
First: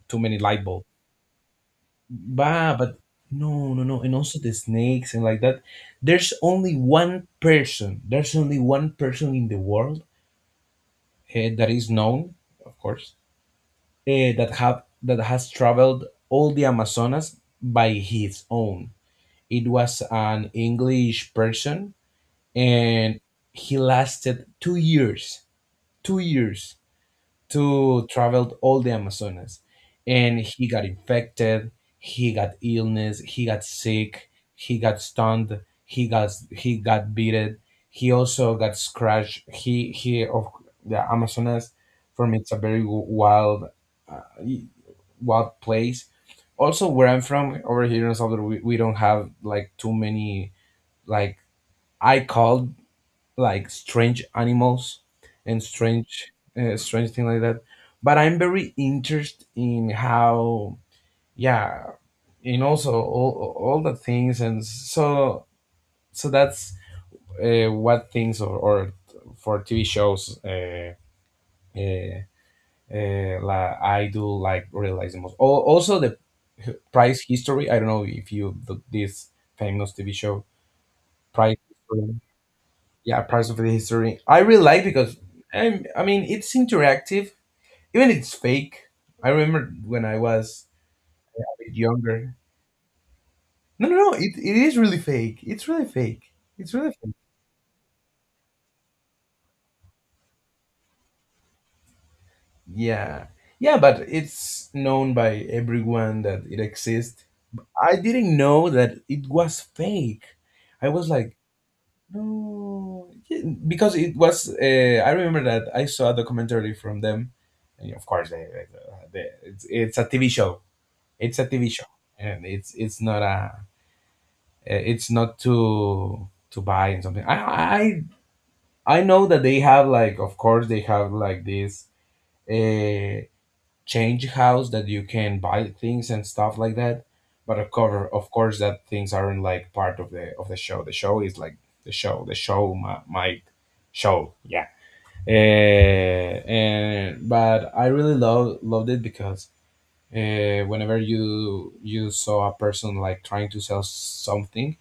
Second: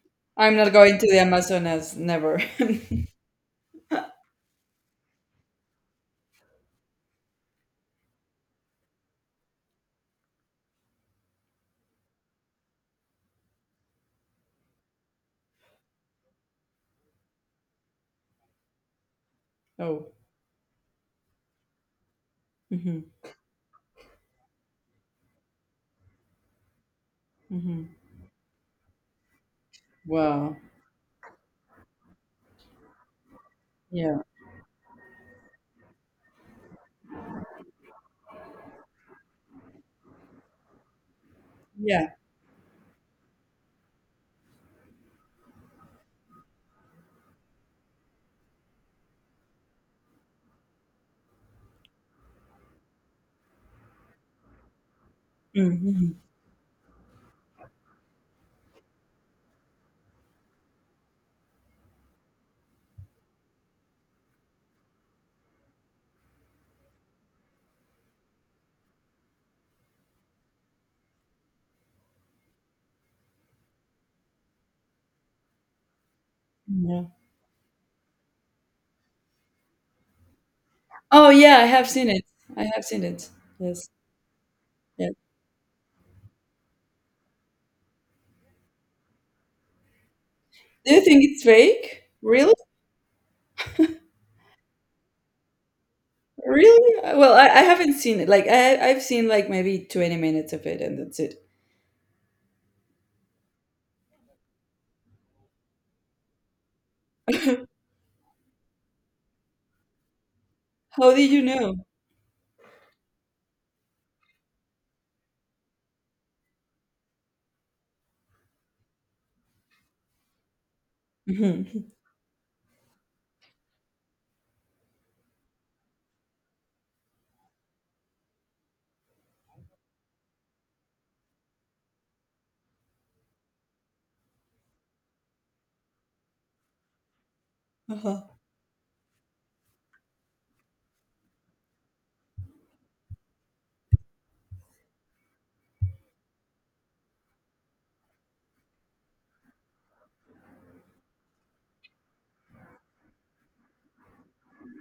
Speaker 2: too many
Speaker 1: I'm
Speaker 2: light
Speaker 1: not
Speaker 2: bulbs.
Speaker 1: going to the Amazonas. Never.
Speaker 2: Bah, but no, no, no, and also the snakes and like that. There's only one person. There's only one person in the world, that is known, of course, that have that has traveled all the Amazonas by his own. It was
Speaker 1: Oh.
Speaker 2: an English person,
Speaker 1: Hmm.
Speaker 2: and he lasted 2 years, 2 years
Speaker 1: Hmm.
Speaker 2: to travel all the Amazonas, and
Speaker 1: Wow.
Speaker 2: he got infected. He got illness. He got
Speaker 1: Yeah.
Speaker 2: sick. He got stunned. He got, beaten. He also got scratched. He Of the Amazonas,
Speaker 1: Yeah.
Speaker 2: for me, it's a very wild wild place. Also, where I'm from, over here in El Salvador, we don't have like too many, like, I called, like, strange animals and
Speaker 1: Hmm.
Speaker 2: strange, strange thing like that. But I'm very interested in how, yeah, and also all the things. And so, so that's, what things or for TV shows, uh, like I do like realize the most. Also the
Speaker 1: Yeah.
Speaker 2: price history. I don't know if you the, this famous TV show,
Speaker 1: Oh
Speaker 2: price.
Speaker 1: yeah, I have seen
Speaker 2: History.
Speaker 1: it. I have seen
Speaker 2: Yeah,
Speaker 1: it.
Speaker 2: price of the
Speaker 1: Yes.
Speaker 2: history. I really like
Speaker 1: Yeah.
Speaker 2: because, I mean, it's interactive. Even it's fake. I remember when I was
Speaker 1: Do you think
Speaker 2: a
Speaker 1: it's
Speaker 2: bit
Speaker 1: fake?
Speaker 2: younger.
Speaker 1: Really?
Speaker 2: No, no, no. It is really fake. It's really fake. It's really
Speaker 1: Really?
Speaker 2: fake.
Speaker 1: Well, I haven't seen it. Like I I've seen like maybe 20 minutes of it, and that's it.
Speaker 2: Yeah, yeah. But it's known by everyone that it exists. I didn't know that it was fake. I was
Speaker 1: How did
Speaker 2: like,
Speaker 1: you know?
Speaker 2: no, yeah, because it was. I remember that I saw a documentary from them, and of course, it's a TV show. It's a TV
Speaker 1: Mm-hmm.
Speaker 2: show, and it's not a. It's not to buy and something. I I know that they have like, of course, they have like this, uh, change house that you can buy things and stuff like that. But
Speaker 1: Uh-huh.
Speaker 2: of course, that things aren't like part of the show. The show is like the show. The show, my show. Yeah. Uh, and but I really loved it because, whenever you saw a person like trying to sell something,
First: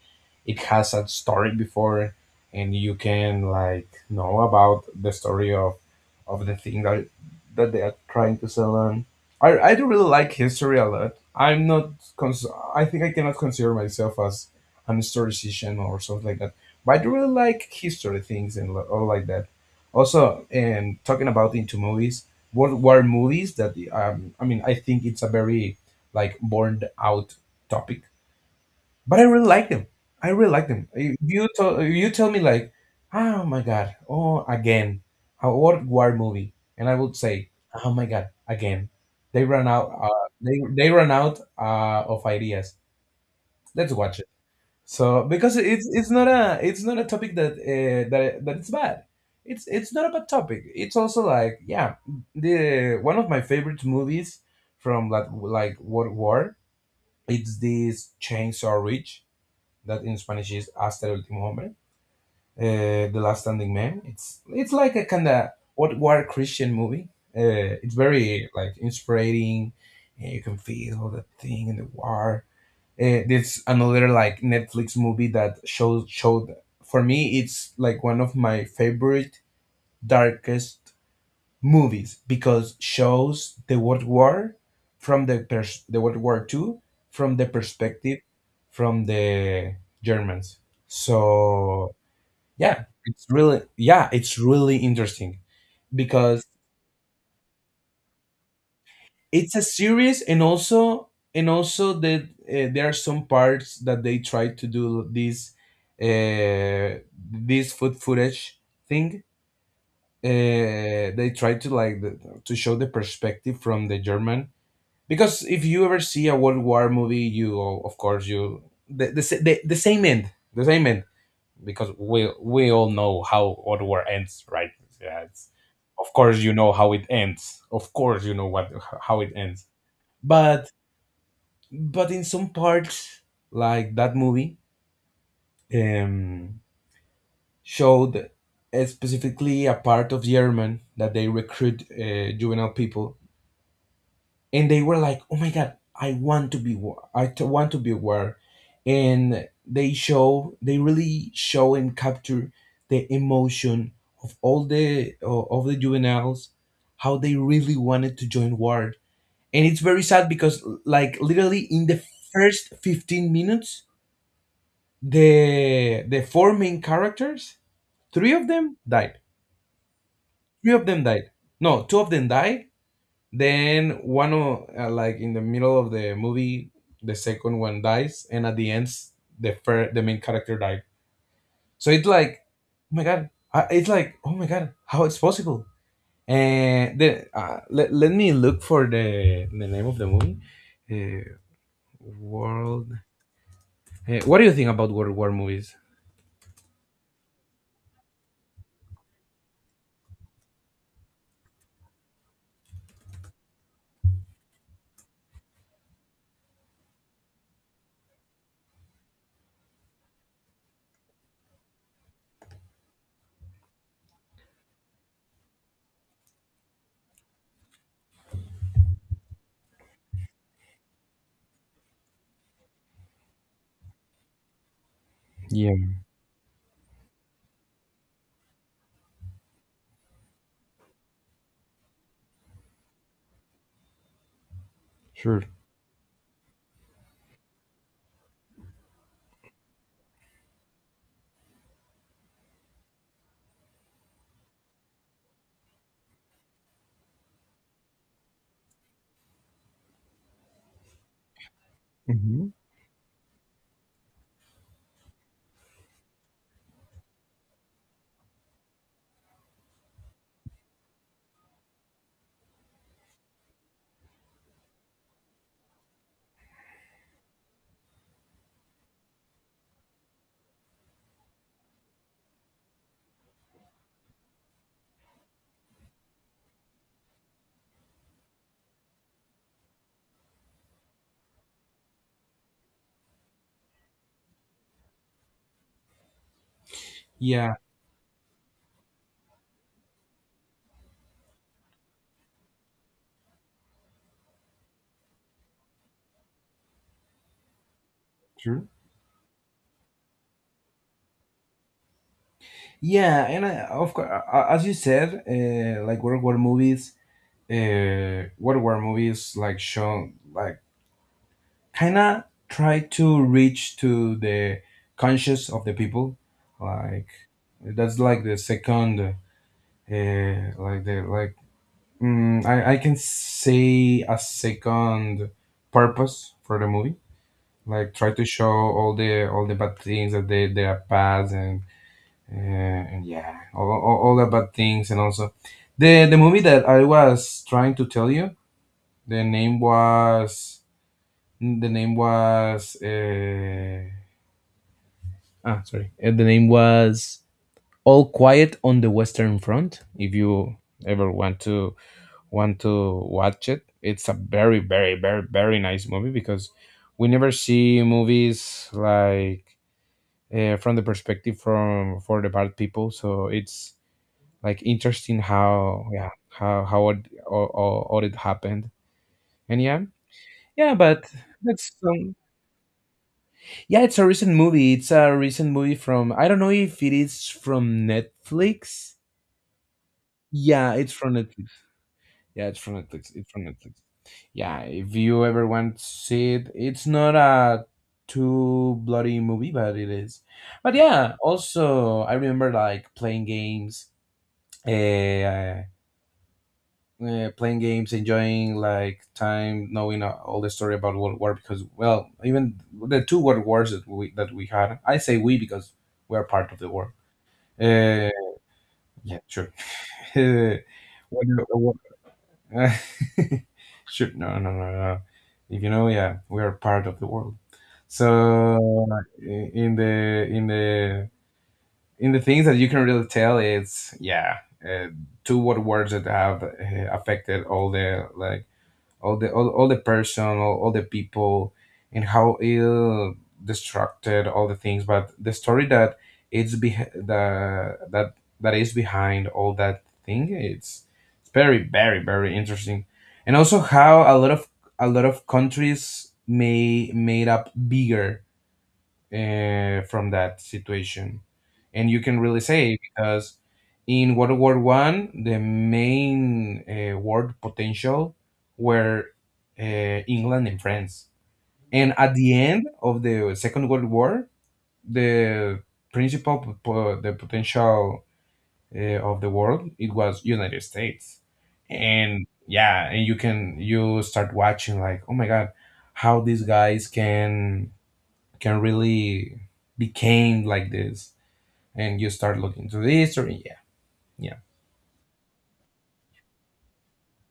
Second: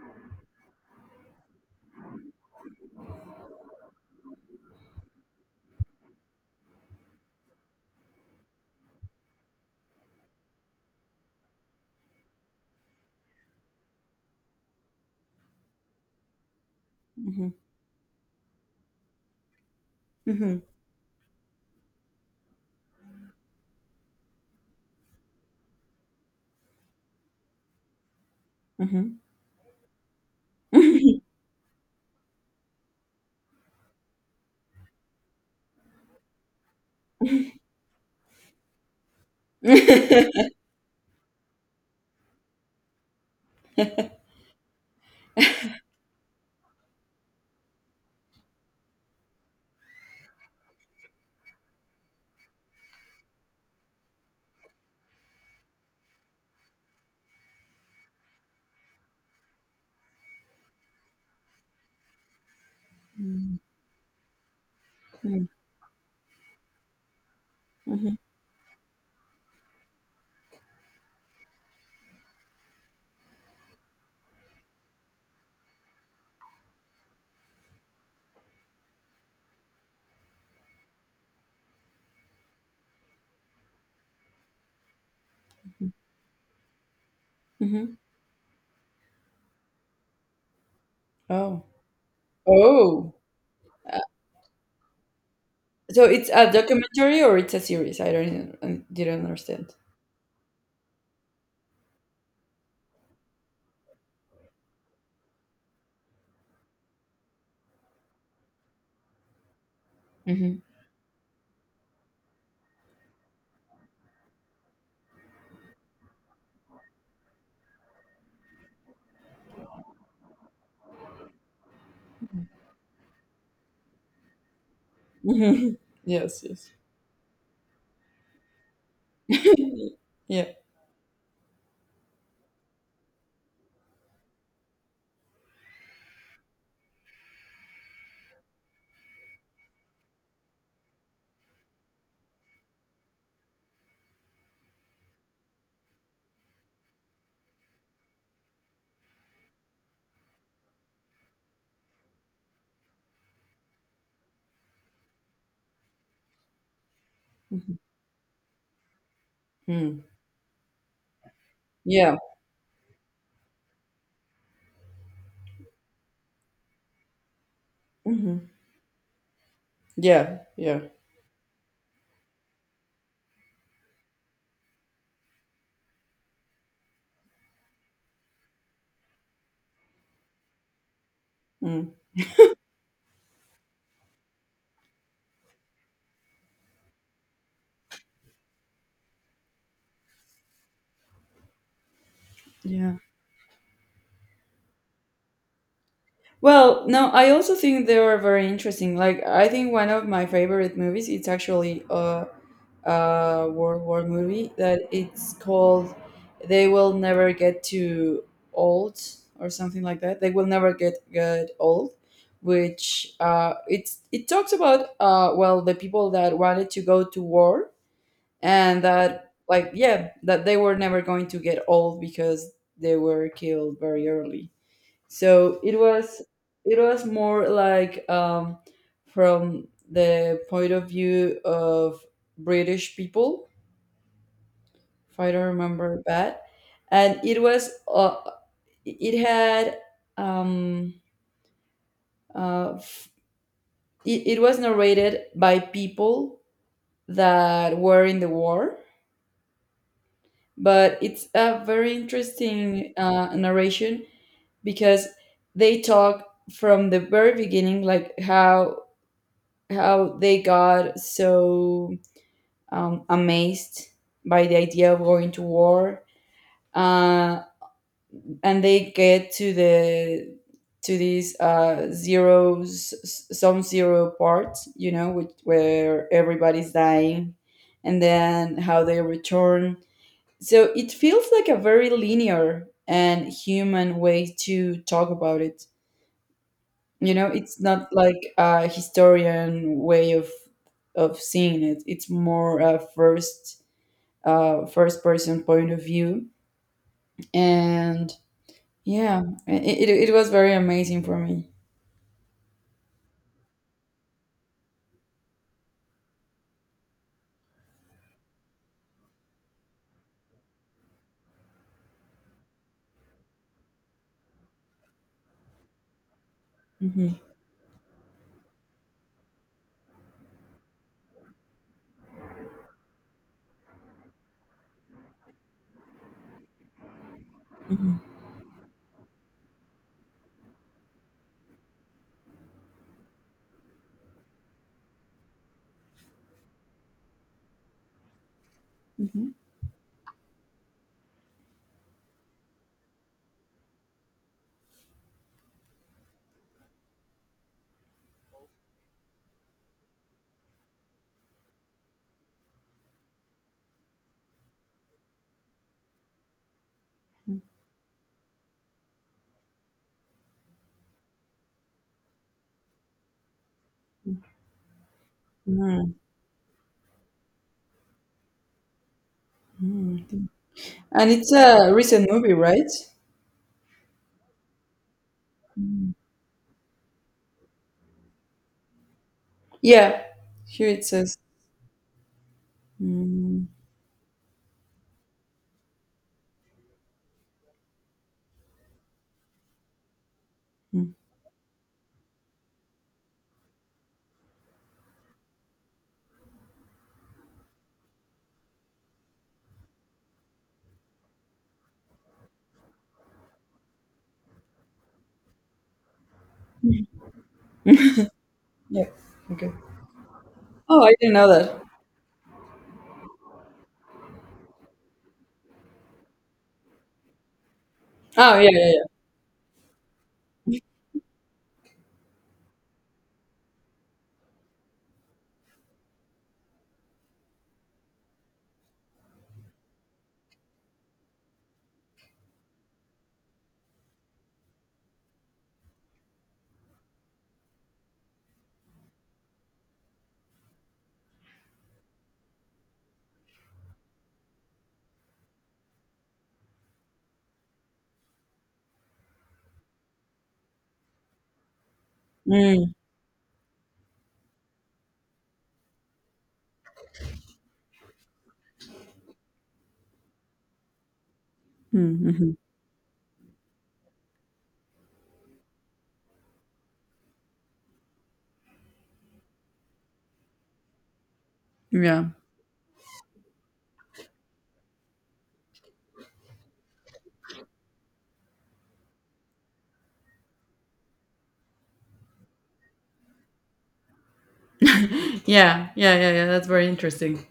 Speaker 2: it has a story before, and you can like know about the story of the thing that that they are trying to sell. And I do really like history a lot. I'm not cons- I think I cannot consider myself as an historian or something like that, but I do really
Speaker 1: Mhm.
Speaker 2: like history things and all like that. Also,
Speaker 1: Mhm.
Speaker 2: and talking about into movies, World War movies that, I mean, I think it's a very like born out topic,
Speaker 1: Mhm.
Speaker 2: but I really like them. I really like them. If if you tell me like, oh my God, oh again, a World War movie, and I would say, oh my God, again, they run out.
Speaker 1: Mhm.
Speaker 2: They run out of ideas. Let's watch it. So because it's not a, it's not a topic that, that that it's bad. It's not a bad topic. It's also like, yeah, the one of my favorite movies from like World War. It's this Chainsaw Ridge that in Spanish is Hasta el último hombre, the last standing man. It's like a kind
Speaker 1: Mhm.
Speaker 2: of World War Christian movie. It's
Speaker 1: Mhm.
Speaker 2: very like inspiring. You can feel the thing in the war, this another like Netflix movie that shows showed, for me it's like one of my favorite darkest movies because shows the World War from the World War Two from the
Speaker 1: Mhm.
Speaker 2: perspective from the Germans.
Speaker 1: Oh.
Speaker 2: So yeah,
Speaker 1: Oh.
Speaker 2: it's really, yeah, it's really interesting
Speaker 1: So it's
Speaker 2: because
Speaker 1: a documentary or it's a series? I don't I didn't
Speaker 2: it's a
Speaker 1: understand.
Speaker 2: series, and also, that, there are some parts that they try to do this, uh this food footage thing,
Speaker 1: Mhm.
Speaker 2: uh they try to like the, to show the perspective from the German. Because if you ever see a World War movie, you, of course, you, the the, same end, the same end, because we, all know how World War ends, right? Yeah, it's,
Speaker 1: Mhm.
Speaker 2: of course
Speaker 1: Yes,
Speaker 2: you know
Speaker 1: yes.
Speaker 2: how it ends, of course you know what, how it ends.
Speaker 1: Yeah.
Speaker 2: but but in some parts, like that movie, um, showed, specifically a part of German that they recruit, juvenile people, and they were like, "Oh my God, I want to be war. I want to be war," and they show, they really show and capture the emotion of all the of the juveniles, how they really
Speaker 1: Mhm.
Speaker 2: wanted to join war. And it's
Speaker 1: Mm.
Speaker 2: very sad because, like, literally in the
Speaker 1: Yeah.
Speaker 2: first 15 minutes, the four main characters, three
Speaker 1: Mhm.
Speaker 2: of them died,
Speaker 1: Yeah.
Speaker 2: three
Speaker 1: Yeah.
Speaker 2: of them died no, two of them died. Then one like in the middle of the movie, the second one dies, and at the end, the the main character died. So
Speaker 1: Mm.
Speaker 2: it's like, oh my God, it's like, oh my God, how it's possible. And the, let me look for the name of the movie. uh, World,
Speaker 1: Yeah.
Speaker 2: what do you think about World War movies?
Speaker 1: Well, no, I also think they are very interesting. Like, I think one of my favorite movies, it's actually a World War movie that it's called They Will Never Get Too Old, or something like that. They Will Never get Old, which it's, it talks about, well, the people that wanted to go to war and that, like, yeah, that they were never going to get old because they were killed very early. So
Speaker 2: Yeah,
Speaker 1: it was more like from the point of view of British people, if I
Speaker 2: sure.
Speaker 1: don't remember bad. And it was it had um, uh, f- it, it was narrated by people that were in the war, but it's a very
Speaker 2: Hmm.
Speaker 1: interesting narration because they talk from the very beginning like how they got so amazed by the idea of going to war, uh, and they get to the to this zeros, some zero part, you know, which, where everybody's dying, and then how they return. So it feels like a very linear and human way to talk about it. You know,
Speaker 2: Yeah.
Speaker 1: it's not like a historian way of seeing it. It's more a first first person point of view, and
Speaker 2: Sure.
Speaker 1: yeah, it was very amazing for me.
Speaker 2: Yeah, and I, of course, as you said, like World War movies like show, like, kind of try to reach to the conscious of the people. Like,
Speaker 1: Hmm.
Speaker 2: that's like the second, like the, like, I can say a second purpose for the movie. Like,
Speaker 1: Hmm.
Speaker 2: try to show all the bad things that they are past, and, and yeah, all the bad things. And also, the movie that I was trying to tell you, the name was the name was, the name was All Quiet on the Western Front. If you ever want to watch it, it's a very very very very nice movie, because we never see movies like, from the perspective from for the bad people. So it's like interesting how,
Speaker 1: Hmm.
Speaker 2: yeah, how it, all it happened. And yeah,
Speaker 1: Hmm.
Speaker 2: yeah,
Speaker 1: And
Speaker 2: but
Speaker 1: it's a
Speaker 2: that's,
Speaker 1: recent movie, right?
Speaker 2: yeah, it's a recent movie. It's a recent movie
Speaker 1: Mm.
Speaker 2: from, I don't know if it is from Netflix.
Speaker 1: Yeah, here
Speaker 2: Yeah,
Speaker 1: it
Speaker 2: it's from
Speaker 1: says.
Speaker 2: Netflix. Yeah, it's from Netflix. It's from
Speaker 1: Mm,
Speaker 2: Netflix. Yeah, if you ever want to see it, it's not a too bloody movie, but it is. But
Speaker 1: mm.
Speaker 2: yeah, also I remember like playing games, uh, playing games, enjoying like time, knowing, all the story about World War. Because, well, even the two World Wars that we had, I say we, because we are part of the war. Uh,
Speaker 1: Yeah.
Speaker 2: yeah,
Speaker 1: Okay.
Speaker 2: sure.
Speaker 1: Oh, I didn't know
Speaker 2: When-
Speaker 1: that.
Speaker 2: uh, sure. No, no, no, no. If you know, yeah, we are part of the world.
Speaker 1: Oh, yeah, yeah,
Speaker 2: So i- in the, in the in the things that you can really tell, it's yeah, uh, two World Wars that have, affected all the like all the all the person, all the people, and how ill destructed all the things. But the story that it's be the that that is behind all that thing, it's very very very interesting. And also how a lot of, a lot of countries may made up bigger, from that situation. And you can really
Speaker 1: yeah. Mm.
Speaker 2: say, because in World War One, the main, world potential, were, England and France. And at
Speaker 1: Mm-hmm.
Speaker 2: the end of the Second World War, the principal the potential, of the world, it was United States.
Speaker 1: Yeah.
Speaker 2: And yeah, and you can you start watching like, oh my God, how these guys can really became like this. And you start looking to the history. Yeah. Yeah.
Speaker 1: Yeah, yeah, yeah, yeah. That's very interesting.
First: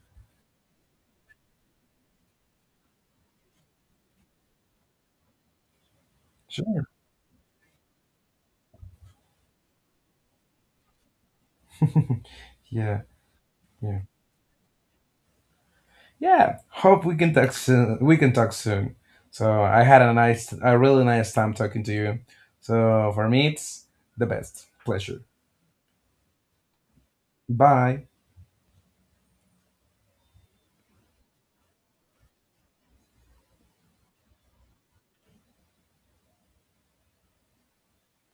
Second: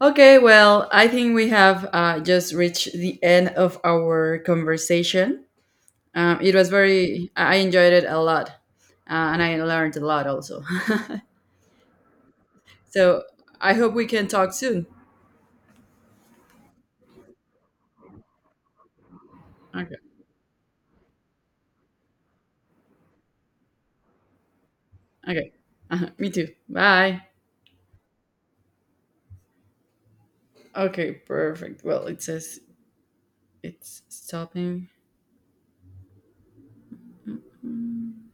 Speaker 1: Okay, well, I think we have just reached the end of our conversation. It was
Speaker 2: Sure.
Speaker 1: very, I enjoyed it a lot, and I learned a lot also.
Speaker 2: yeah.
Speaker 1: So I hope
Speaker 2: Yeah,
Speaker 1: we can talk soon.
Speaker 2: yeah, hope we can talk soon. So I
Speaker 1: Okay,
Speaker 2: had a nice a really nice time talking to you. So for me, it's the best pleasure.
Speaker 1: okay. Uh, me too. Bye.
Speaker 2: Bye.
Speaker 1: Okay, perfect. Well, it says it's stopping. Mm.